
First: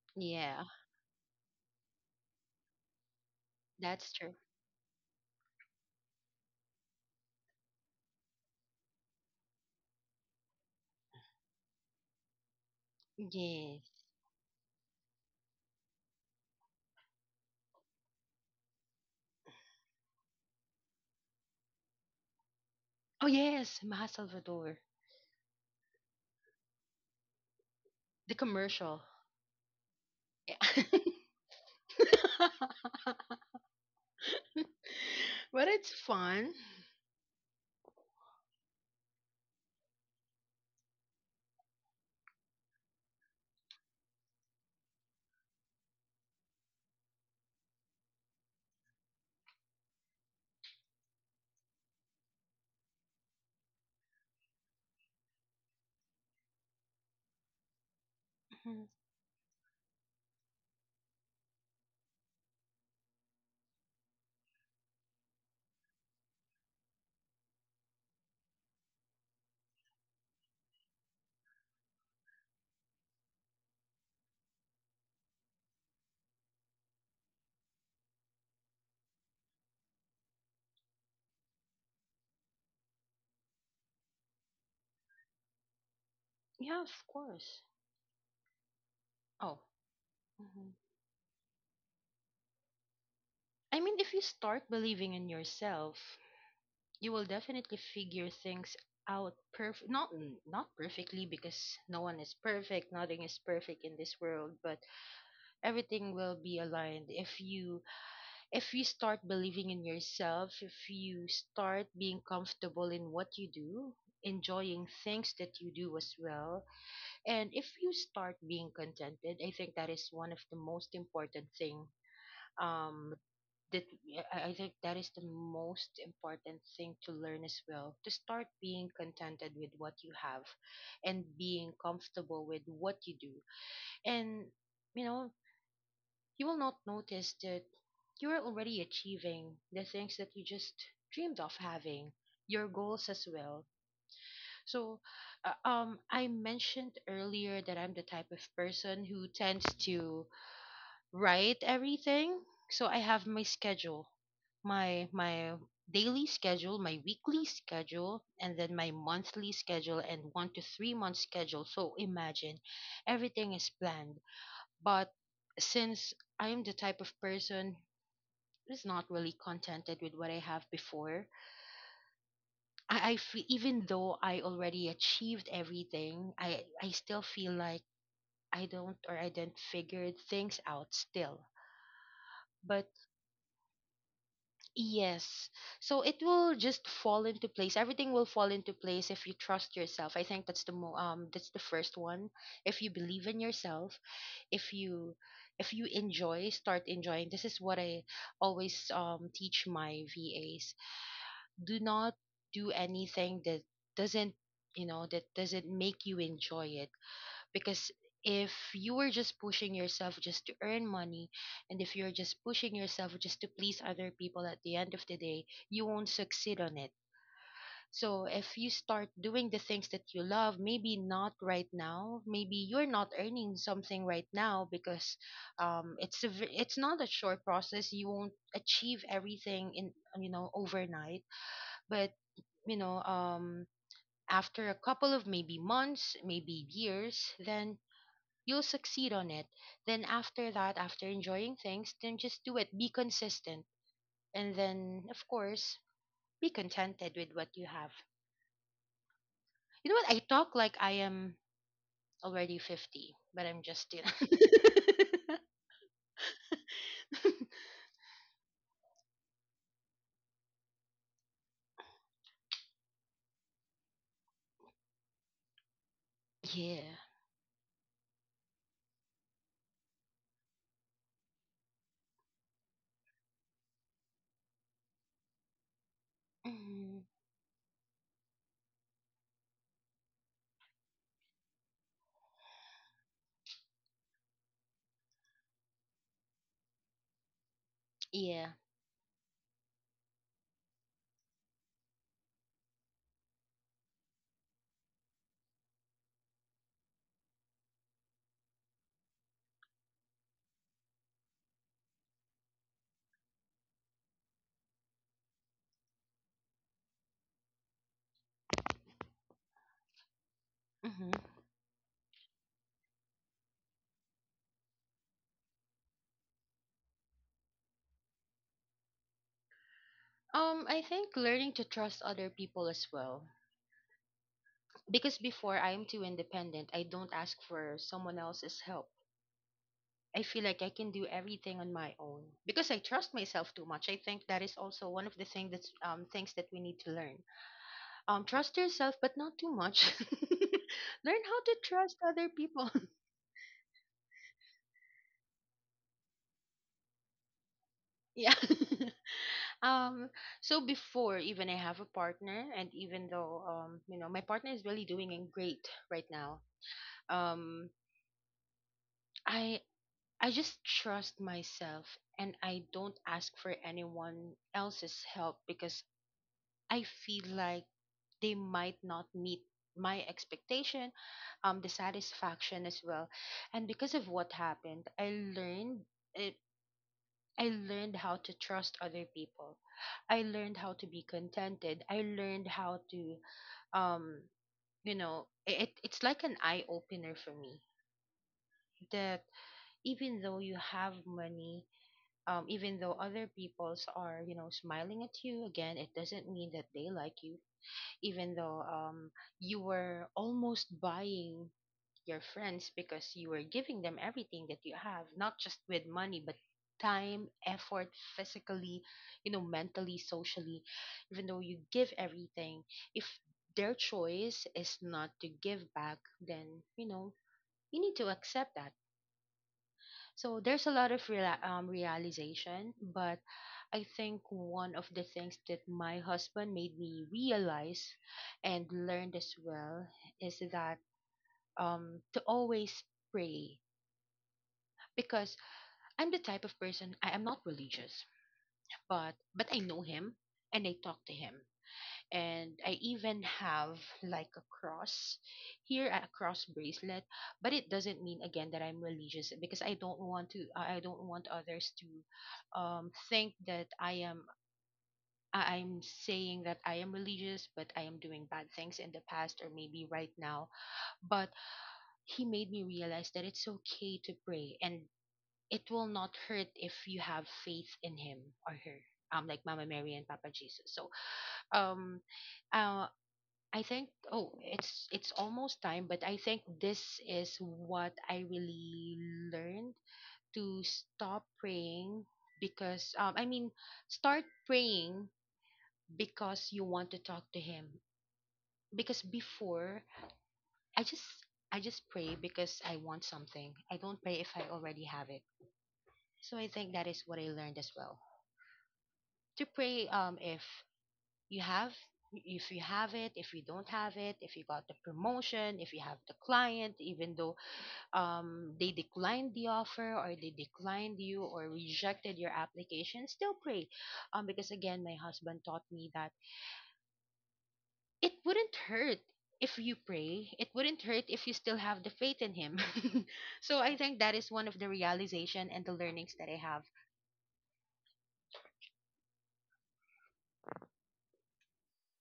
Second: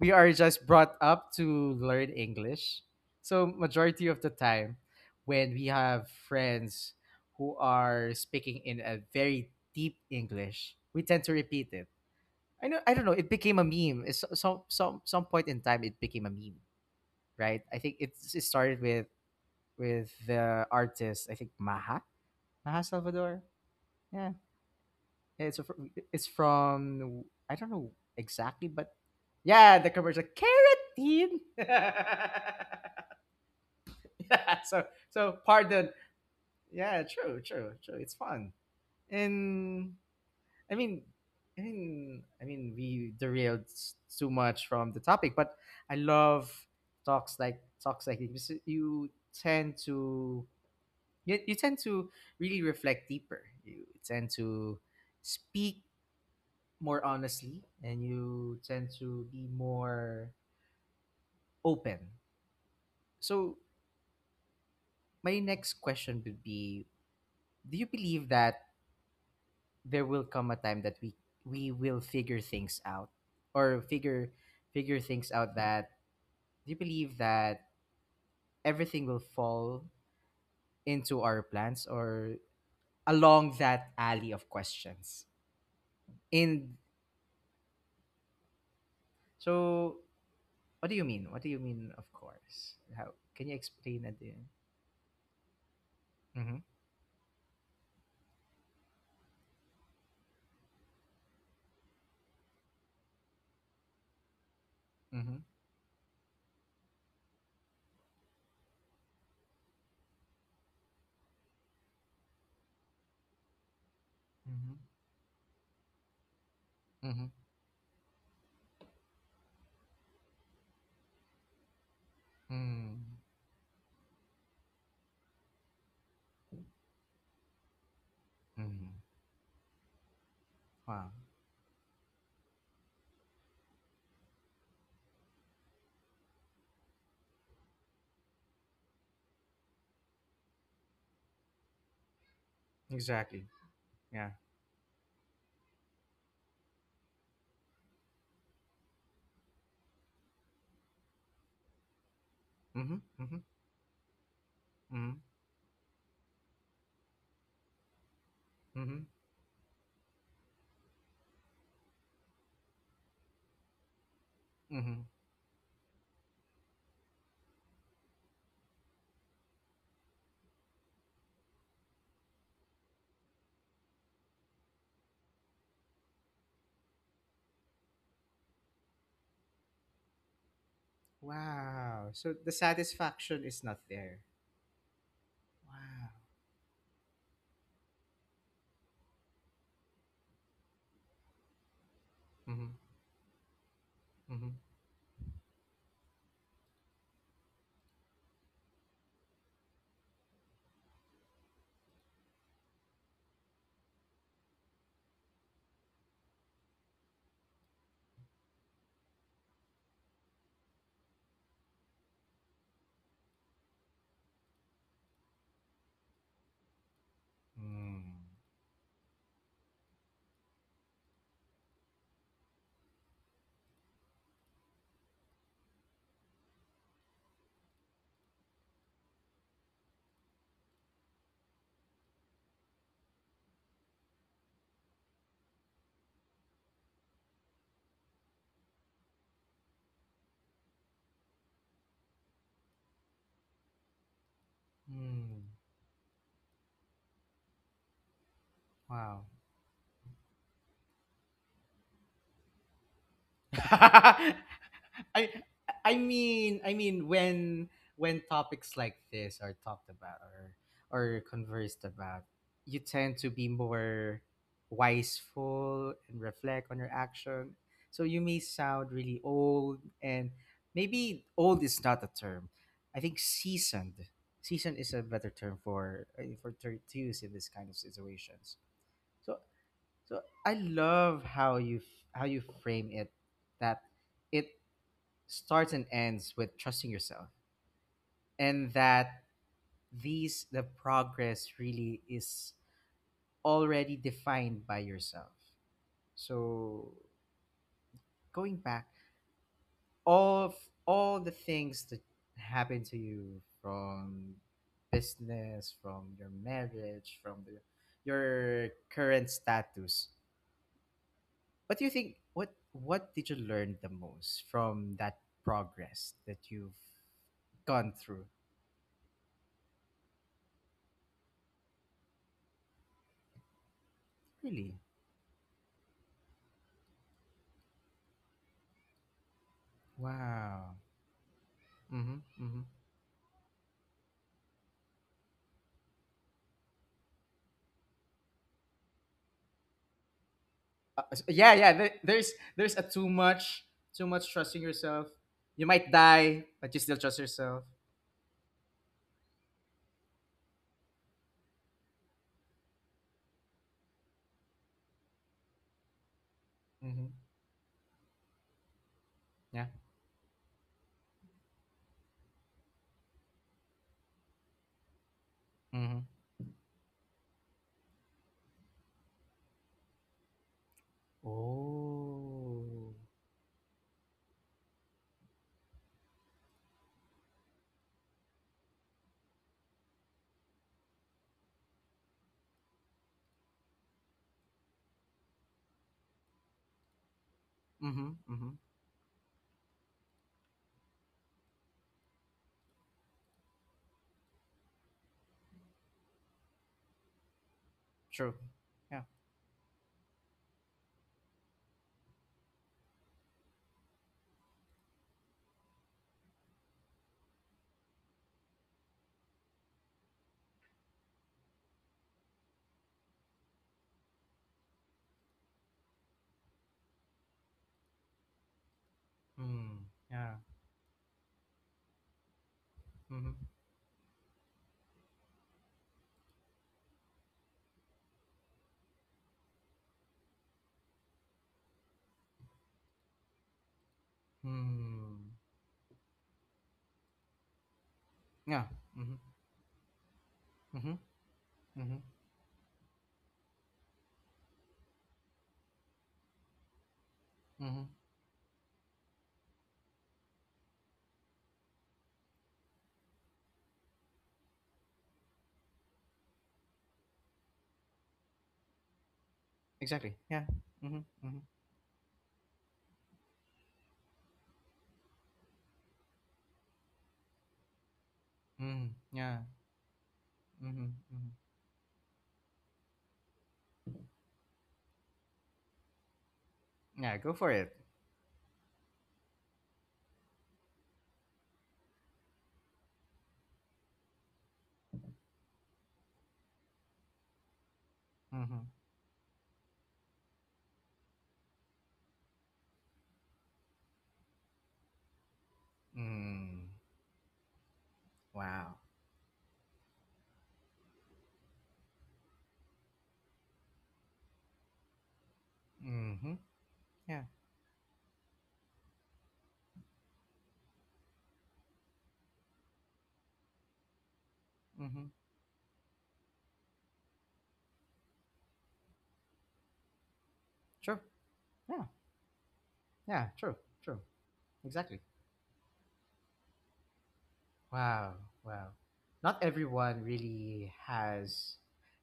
S1: We are just
S2: Yeah,
S1: brought up to learn English. So majority
S2: that's
S1: of the
S2: true.
S1: time when we have friends who are speaking in a very deep English, we tend to repeat it. I know I don't know, it became a
S2: Yes.
S1: meme. It's so- some some some point in time it became a meme, right? I think it, it started with with the artist, I think Maha, Maha
S2: Oh
S1: Salvador.
S2: yes, Maha
S1: Yeah.
S2: Salvador,
S1: Yeah, It's a, it's from I don't know
S2: the
S1: exactly, but
S2: commercial.
S1: yeah, the commercial
S2: Yeah.
S1: carotene. yeah, so so
S2: But
S1: pardon.
S2: it's fun.
S1: Yeah, true, true, true. It's fun, and I mean, I mean, I mean, we derailed s- too much from the topic, but I love talks like talks like this. Because you tend to you, you tend to really reflect deeper. You tend to speak more honestly and you
S2: Mhm.
S1: tend to be more open. So, my next question would be, do you believe that there will come a time that we we will figure things out or figure figure things out? That, do you believe that everything will fall into our plans or along that alley of questions? In
S2: Yeah, of course. Oh.
S1: so
S2: Mm-hmm.
S1: what do you mean? What do you mean of course? How can you
S2: I mean,
S1: explain
S2: if
S1: that?
S2: you
S1: Mm-hmm.
S2: start believing in yourself,
S1: Mm-hmm.
S2: you will definitely figure things out. Perf Not not perfectly, because no one is perfect, nothing is perfect in this world, but
S1: Mm-hmm.
S2: everything will be aligned if you, if you start believing in yourself, if you start being comfortable in what you do, enjoying things that you do as well,
S1: Mm-hmm.
S2: and if you start being contented. I think that is one of the most important thing, um
S1: Mm.
S2: that yeah, I I think that is the most important thing to learn as well. To start being
S1: Mm.
S2: contented with what you have
S1: Wow.
S2: and being comfortable with what you do. And you know, you will not notice that you're already achieving the things that you just dreamed of having, your goals as
S1: Exactly.
S2: well.
S1: Yeah.
S2: So, uh, um I mentioned earlier that I'm the type of person who tends to write everything. So
S1: Mhm.
S2: I have
S1: Mhm.
S2: my schedule, my
S1: Mhm.
S2: my daily schedule, my weekly schedule, and then my
S1: Mhm.
S2: monthly schedule and one to three month schedule. So imagine everything is planned.
S1: Mhm.
S2: But since I'm the type of person who's not really contented with what I have before, I, I feel even though I already achieved everything, I I still feel like I don't, or I didn't figure things out still.
S1: Wow. So the
S2: But
S1: satisfaction is not there.
S2: yes. So
S1: Wow.
S2: it will just fall into place. Everything will fall into place if you trust yourself. I think that's the mo- um that's the first one.
S1: Mhm.
S2: If you believe in yourself,
S1: Mhm.
S2: if you, if you enjoy, start enjoying. This is what I always um teach my V As. Do not do anything that doesn't, you know, that doesn't make you enjoy it, because if you were just pushing yourself just to earn money, and if you're just pushing yourself just to please other people, at the end of the day you won't succeed on it.
S1: Mm.
S2: So if you start doing the things that you love, maybe not right now, maybe you're not earning something right now, because um it's a, v- it's not a short process, you won't achieve everything in, you know, overnight, but, you know, um after a couple of maybe months, maybe years, then you'll succeed on it. Then after that, after enjoying things, then just do it. Be consistent. And then, of
S1: Mm.
S2: course, be contented with what you have.
S1: Wow.
S2: You know what? I talk like I am already fifty, but I'm just still.
S1: I I mean I mean when when topics like this are talked about or or conversed about, you tend to be more wiseful and reflect on your
S2: Yeah.
S1: action. So you may sound really old, and maybe old is not a term. I think seasoned. Seasoned is a better term for uh, for ter- to use
S2: Hmm.
S1: in this kind of situations. So so I love how you f- how you frame it, that it starts and ends with trusting yourself,
S2: Yeah.
S1: and that these the progress really is already defined by yourself. So going back, all of all the things that happen to you from business, from your marriage, from the, your current status,
S2: Hmm.
S1: what do you think? What What did you learn the most from that progress that you've gone through?
S2: Um, I think learning to trust other people as well.
S1: Really?
S2: Because before I am too independent, I don't ask for someone else's help. I feel like I
S1: Wow.
S2: can do everything on my
S1: Mm-hmm.
S2: own
S1: Mm-hmm.
S2: because I trust myself too much. I think that is also one of the thing that's um, things that we need to learn. Um, trust yourself, but not too much.
S1: Uh,
S2: Learn
S1: s-
S2: how to
S1: yeah, yeah. There,
S2: trust other
S1: there's
S2: people.
S1: there's a too much, too much trusting yourself. You might die, but you still trust yourself.
S2: Yeah. Um, so before even I have a partner, and even though um, you know, my partner is really doing it great right now.
S1: Mm-hmm.
S2: Um, I
S1: Yeah.
S2: I just trust myself, and I don't ask for anyone else's help because
S1: Mm-hmm.
S2: I feel like they might not meet my expectation, um, the satisfaction as
S1: Oh.
S2: well. And because of what happened, I learned it. I learned how to trust other people. I learned how to be contented. I learned how to, um, you know, it, it's like an eye opener for me
S1: Mm-hmm. Mm-hmm.
S2: that even though you have money, um, even though other people's are, you know, smiling at you, again, it doesn't mean that they like you. Even
S1: True.
S2: though um
S1: Yeah.
S2: you were almost buying your friends, because you were giving them everything that you have, not just with money, but time, effort, physically, you know, mentally, socially, even though you give everything, if their choice is not to give back, then, you know, you need to accept that.
S1: Mm. Yeah.
S2: So there's a lot of reala- um, realization, but
S1: Mm-hmm.
S2: I think one of the things that my husband made me realize and learned as well is that, um to always pray,
S1: Mm.
S2: because I'm the type of person, I am not religious,
S1: Yeah.
S2: but
S1: Mm-hmm.
S2: but I know him and I
S1: Mm-hmm.
S2: talk to him,
S1: Mm-hmm.
S2: and I even have like a cross here, a cross bracelet, but it
S1: Mm-hmm.
S2: doesn't mean again that I'm religious, because I don't want to, I I don't want others to um, think that I am, I- I'm saying that I am religious but I am doing bad things in the past or maybe right
S1: Exactly. Yeah.
S2: now.
S1: Mhm.
S2: But
S1: Mhm.
S2: he made me realize that it's okay to pray, and it will not hurt if you have faith in him or her.
S1: Mhm.
S2: Um,
S1: Yeah.
S2: like Mama Mary and Papa Jesus. So,
S1: Mhm. Mhm.
S2: um, uh, I think, oh, it's it's almost time, but I think this
S1: Yeah. Go
S2: is
S1: for it.
S2: what I really learned. To stop praying because, um, I mean, start praying because you want to talk to him.
S1: Mhm.
S2: Because before I just I just pray because I want something. I don't pray if I already have it. So I
S1: Mm.
S2: think that is what I learned as well.
S1: Wow.
S2: To pray um if you have, if you have it, if you don't have it, if you got the promotion, if you have the
S1: Mhm.
S2: client, even
S1: Yeah.
S2: though um they declined the offer or they declined you or rejected your application, still pray. Um, because again my
S1: Mhm.
S2: husband taught me that it wouldn't hurt if you pray, it wouldn't
S1: True.
S2: hurt if you still have
S1: Yeah.
S2: the faith in him.
S1: Yeah. True.
S2: So I think
S1: True.
S2: that is one of the
S1: Exactly.
S2: realization and the learnings that I have.
S1: Wow. Wow. Not everyone really has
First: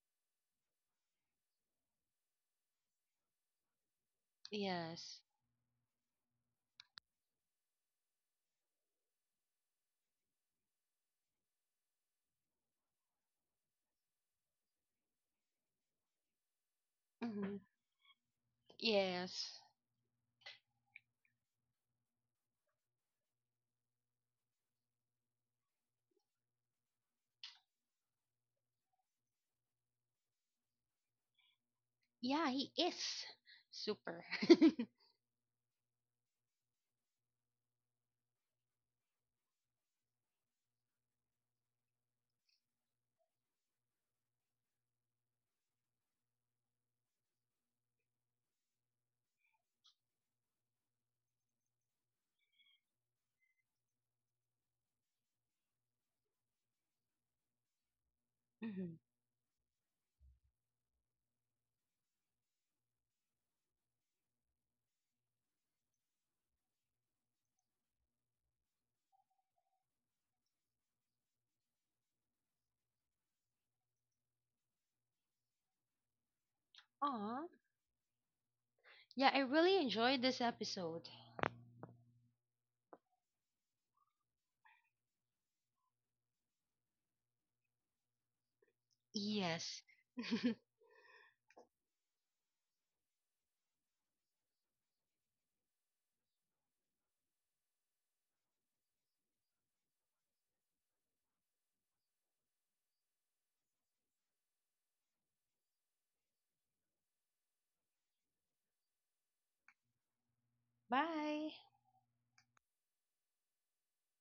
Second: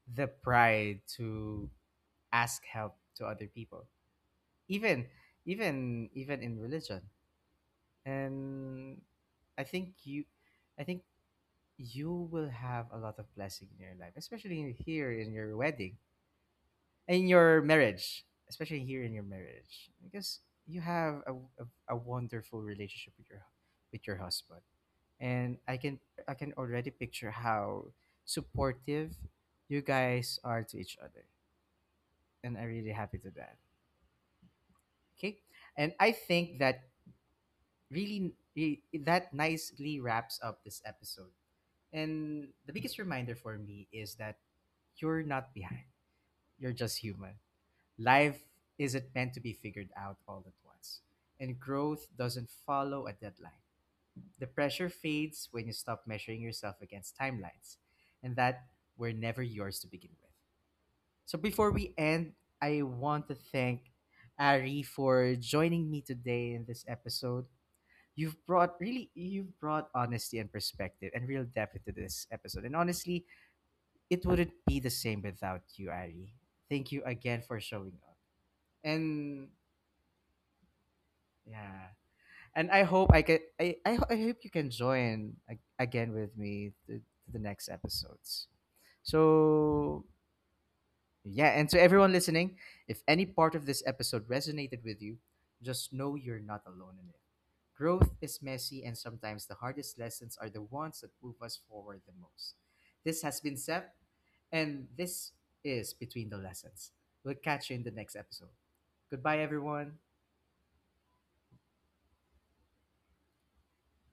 S1: the pride to ask help to other people, even,
S2: Yes.
S1: even, even in religion. And I think you, I think you will have a lot of blessing in your life, especially here in your wedding, in
S2: Hmm.
S1: your marriage, especially here in your
S2: Yes.
S1: marriage, because you have a, a, a wonderful relationship with your with your husband, and I can I can already picture how supportive you guys are to each other,
S2: Yeah,
S1: and I'm
S2: he is
S1: really happy to that.
S2: super.
S1: Okay, and I think that really i- that nicely wraps up this episode. And the biggest reminder for me is that you're not behind. You're just human. Life isn't meant to be figured out all at once. And growth doesn't follow a deadline. The pressure fades when you stop measuring yourself against timelines, and that
S2: Mm-hmm.
S1: were never yours to begin with. So before we end, I want to thank Ari for joining me today in this episode. You've brought really you've brought honesty and perspective and real depth into this episode. And honestly, it wouldn't be the same without you, Ari. Thank you again
S2: Aw.
S1: for showing up.
S2: Yeah, I
S1: And
S2: really enjoyed this episode.
S1: yeah. And I hope I can I, I, ho- I hope you can join a- again with me to, to the next episodes.
S2: Yes.
S1: So yeah, and to everyone listening, if any part of this episode resonated with you, just know you're not alone in it. Growth is messy, and sometimes the hardest lessons are the ones that move us forward the most. This has been Sep, and this is Between the Lessons. We'll catch you in the next episode. Goodbye, everyone.
S2: Bye.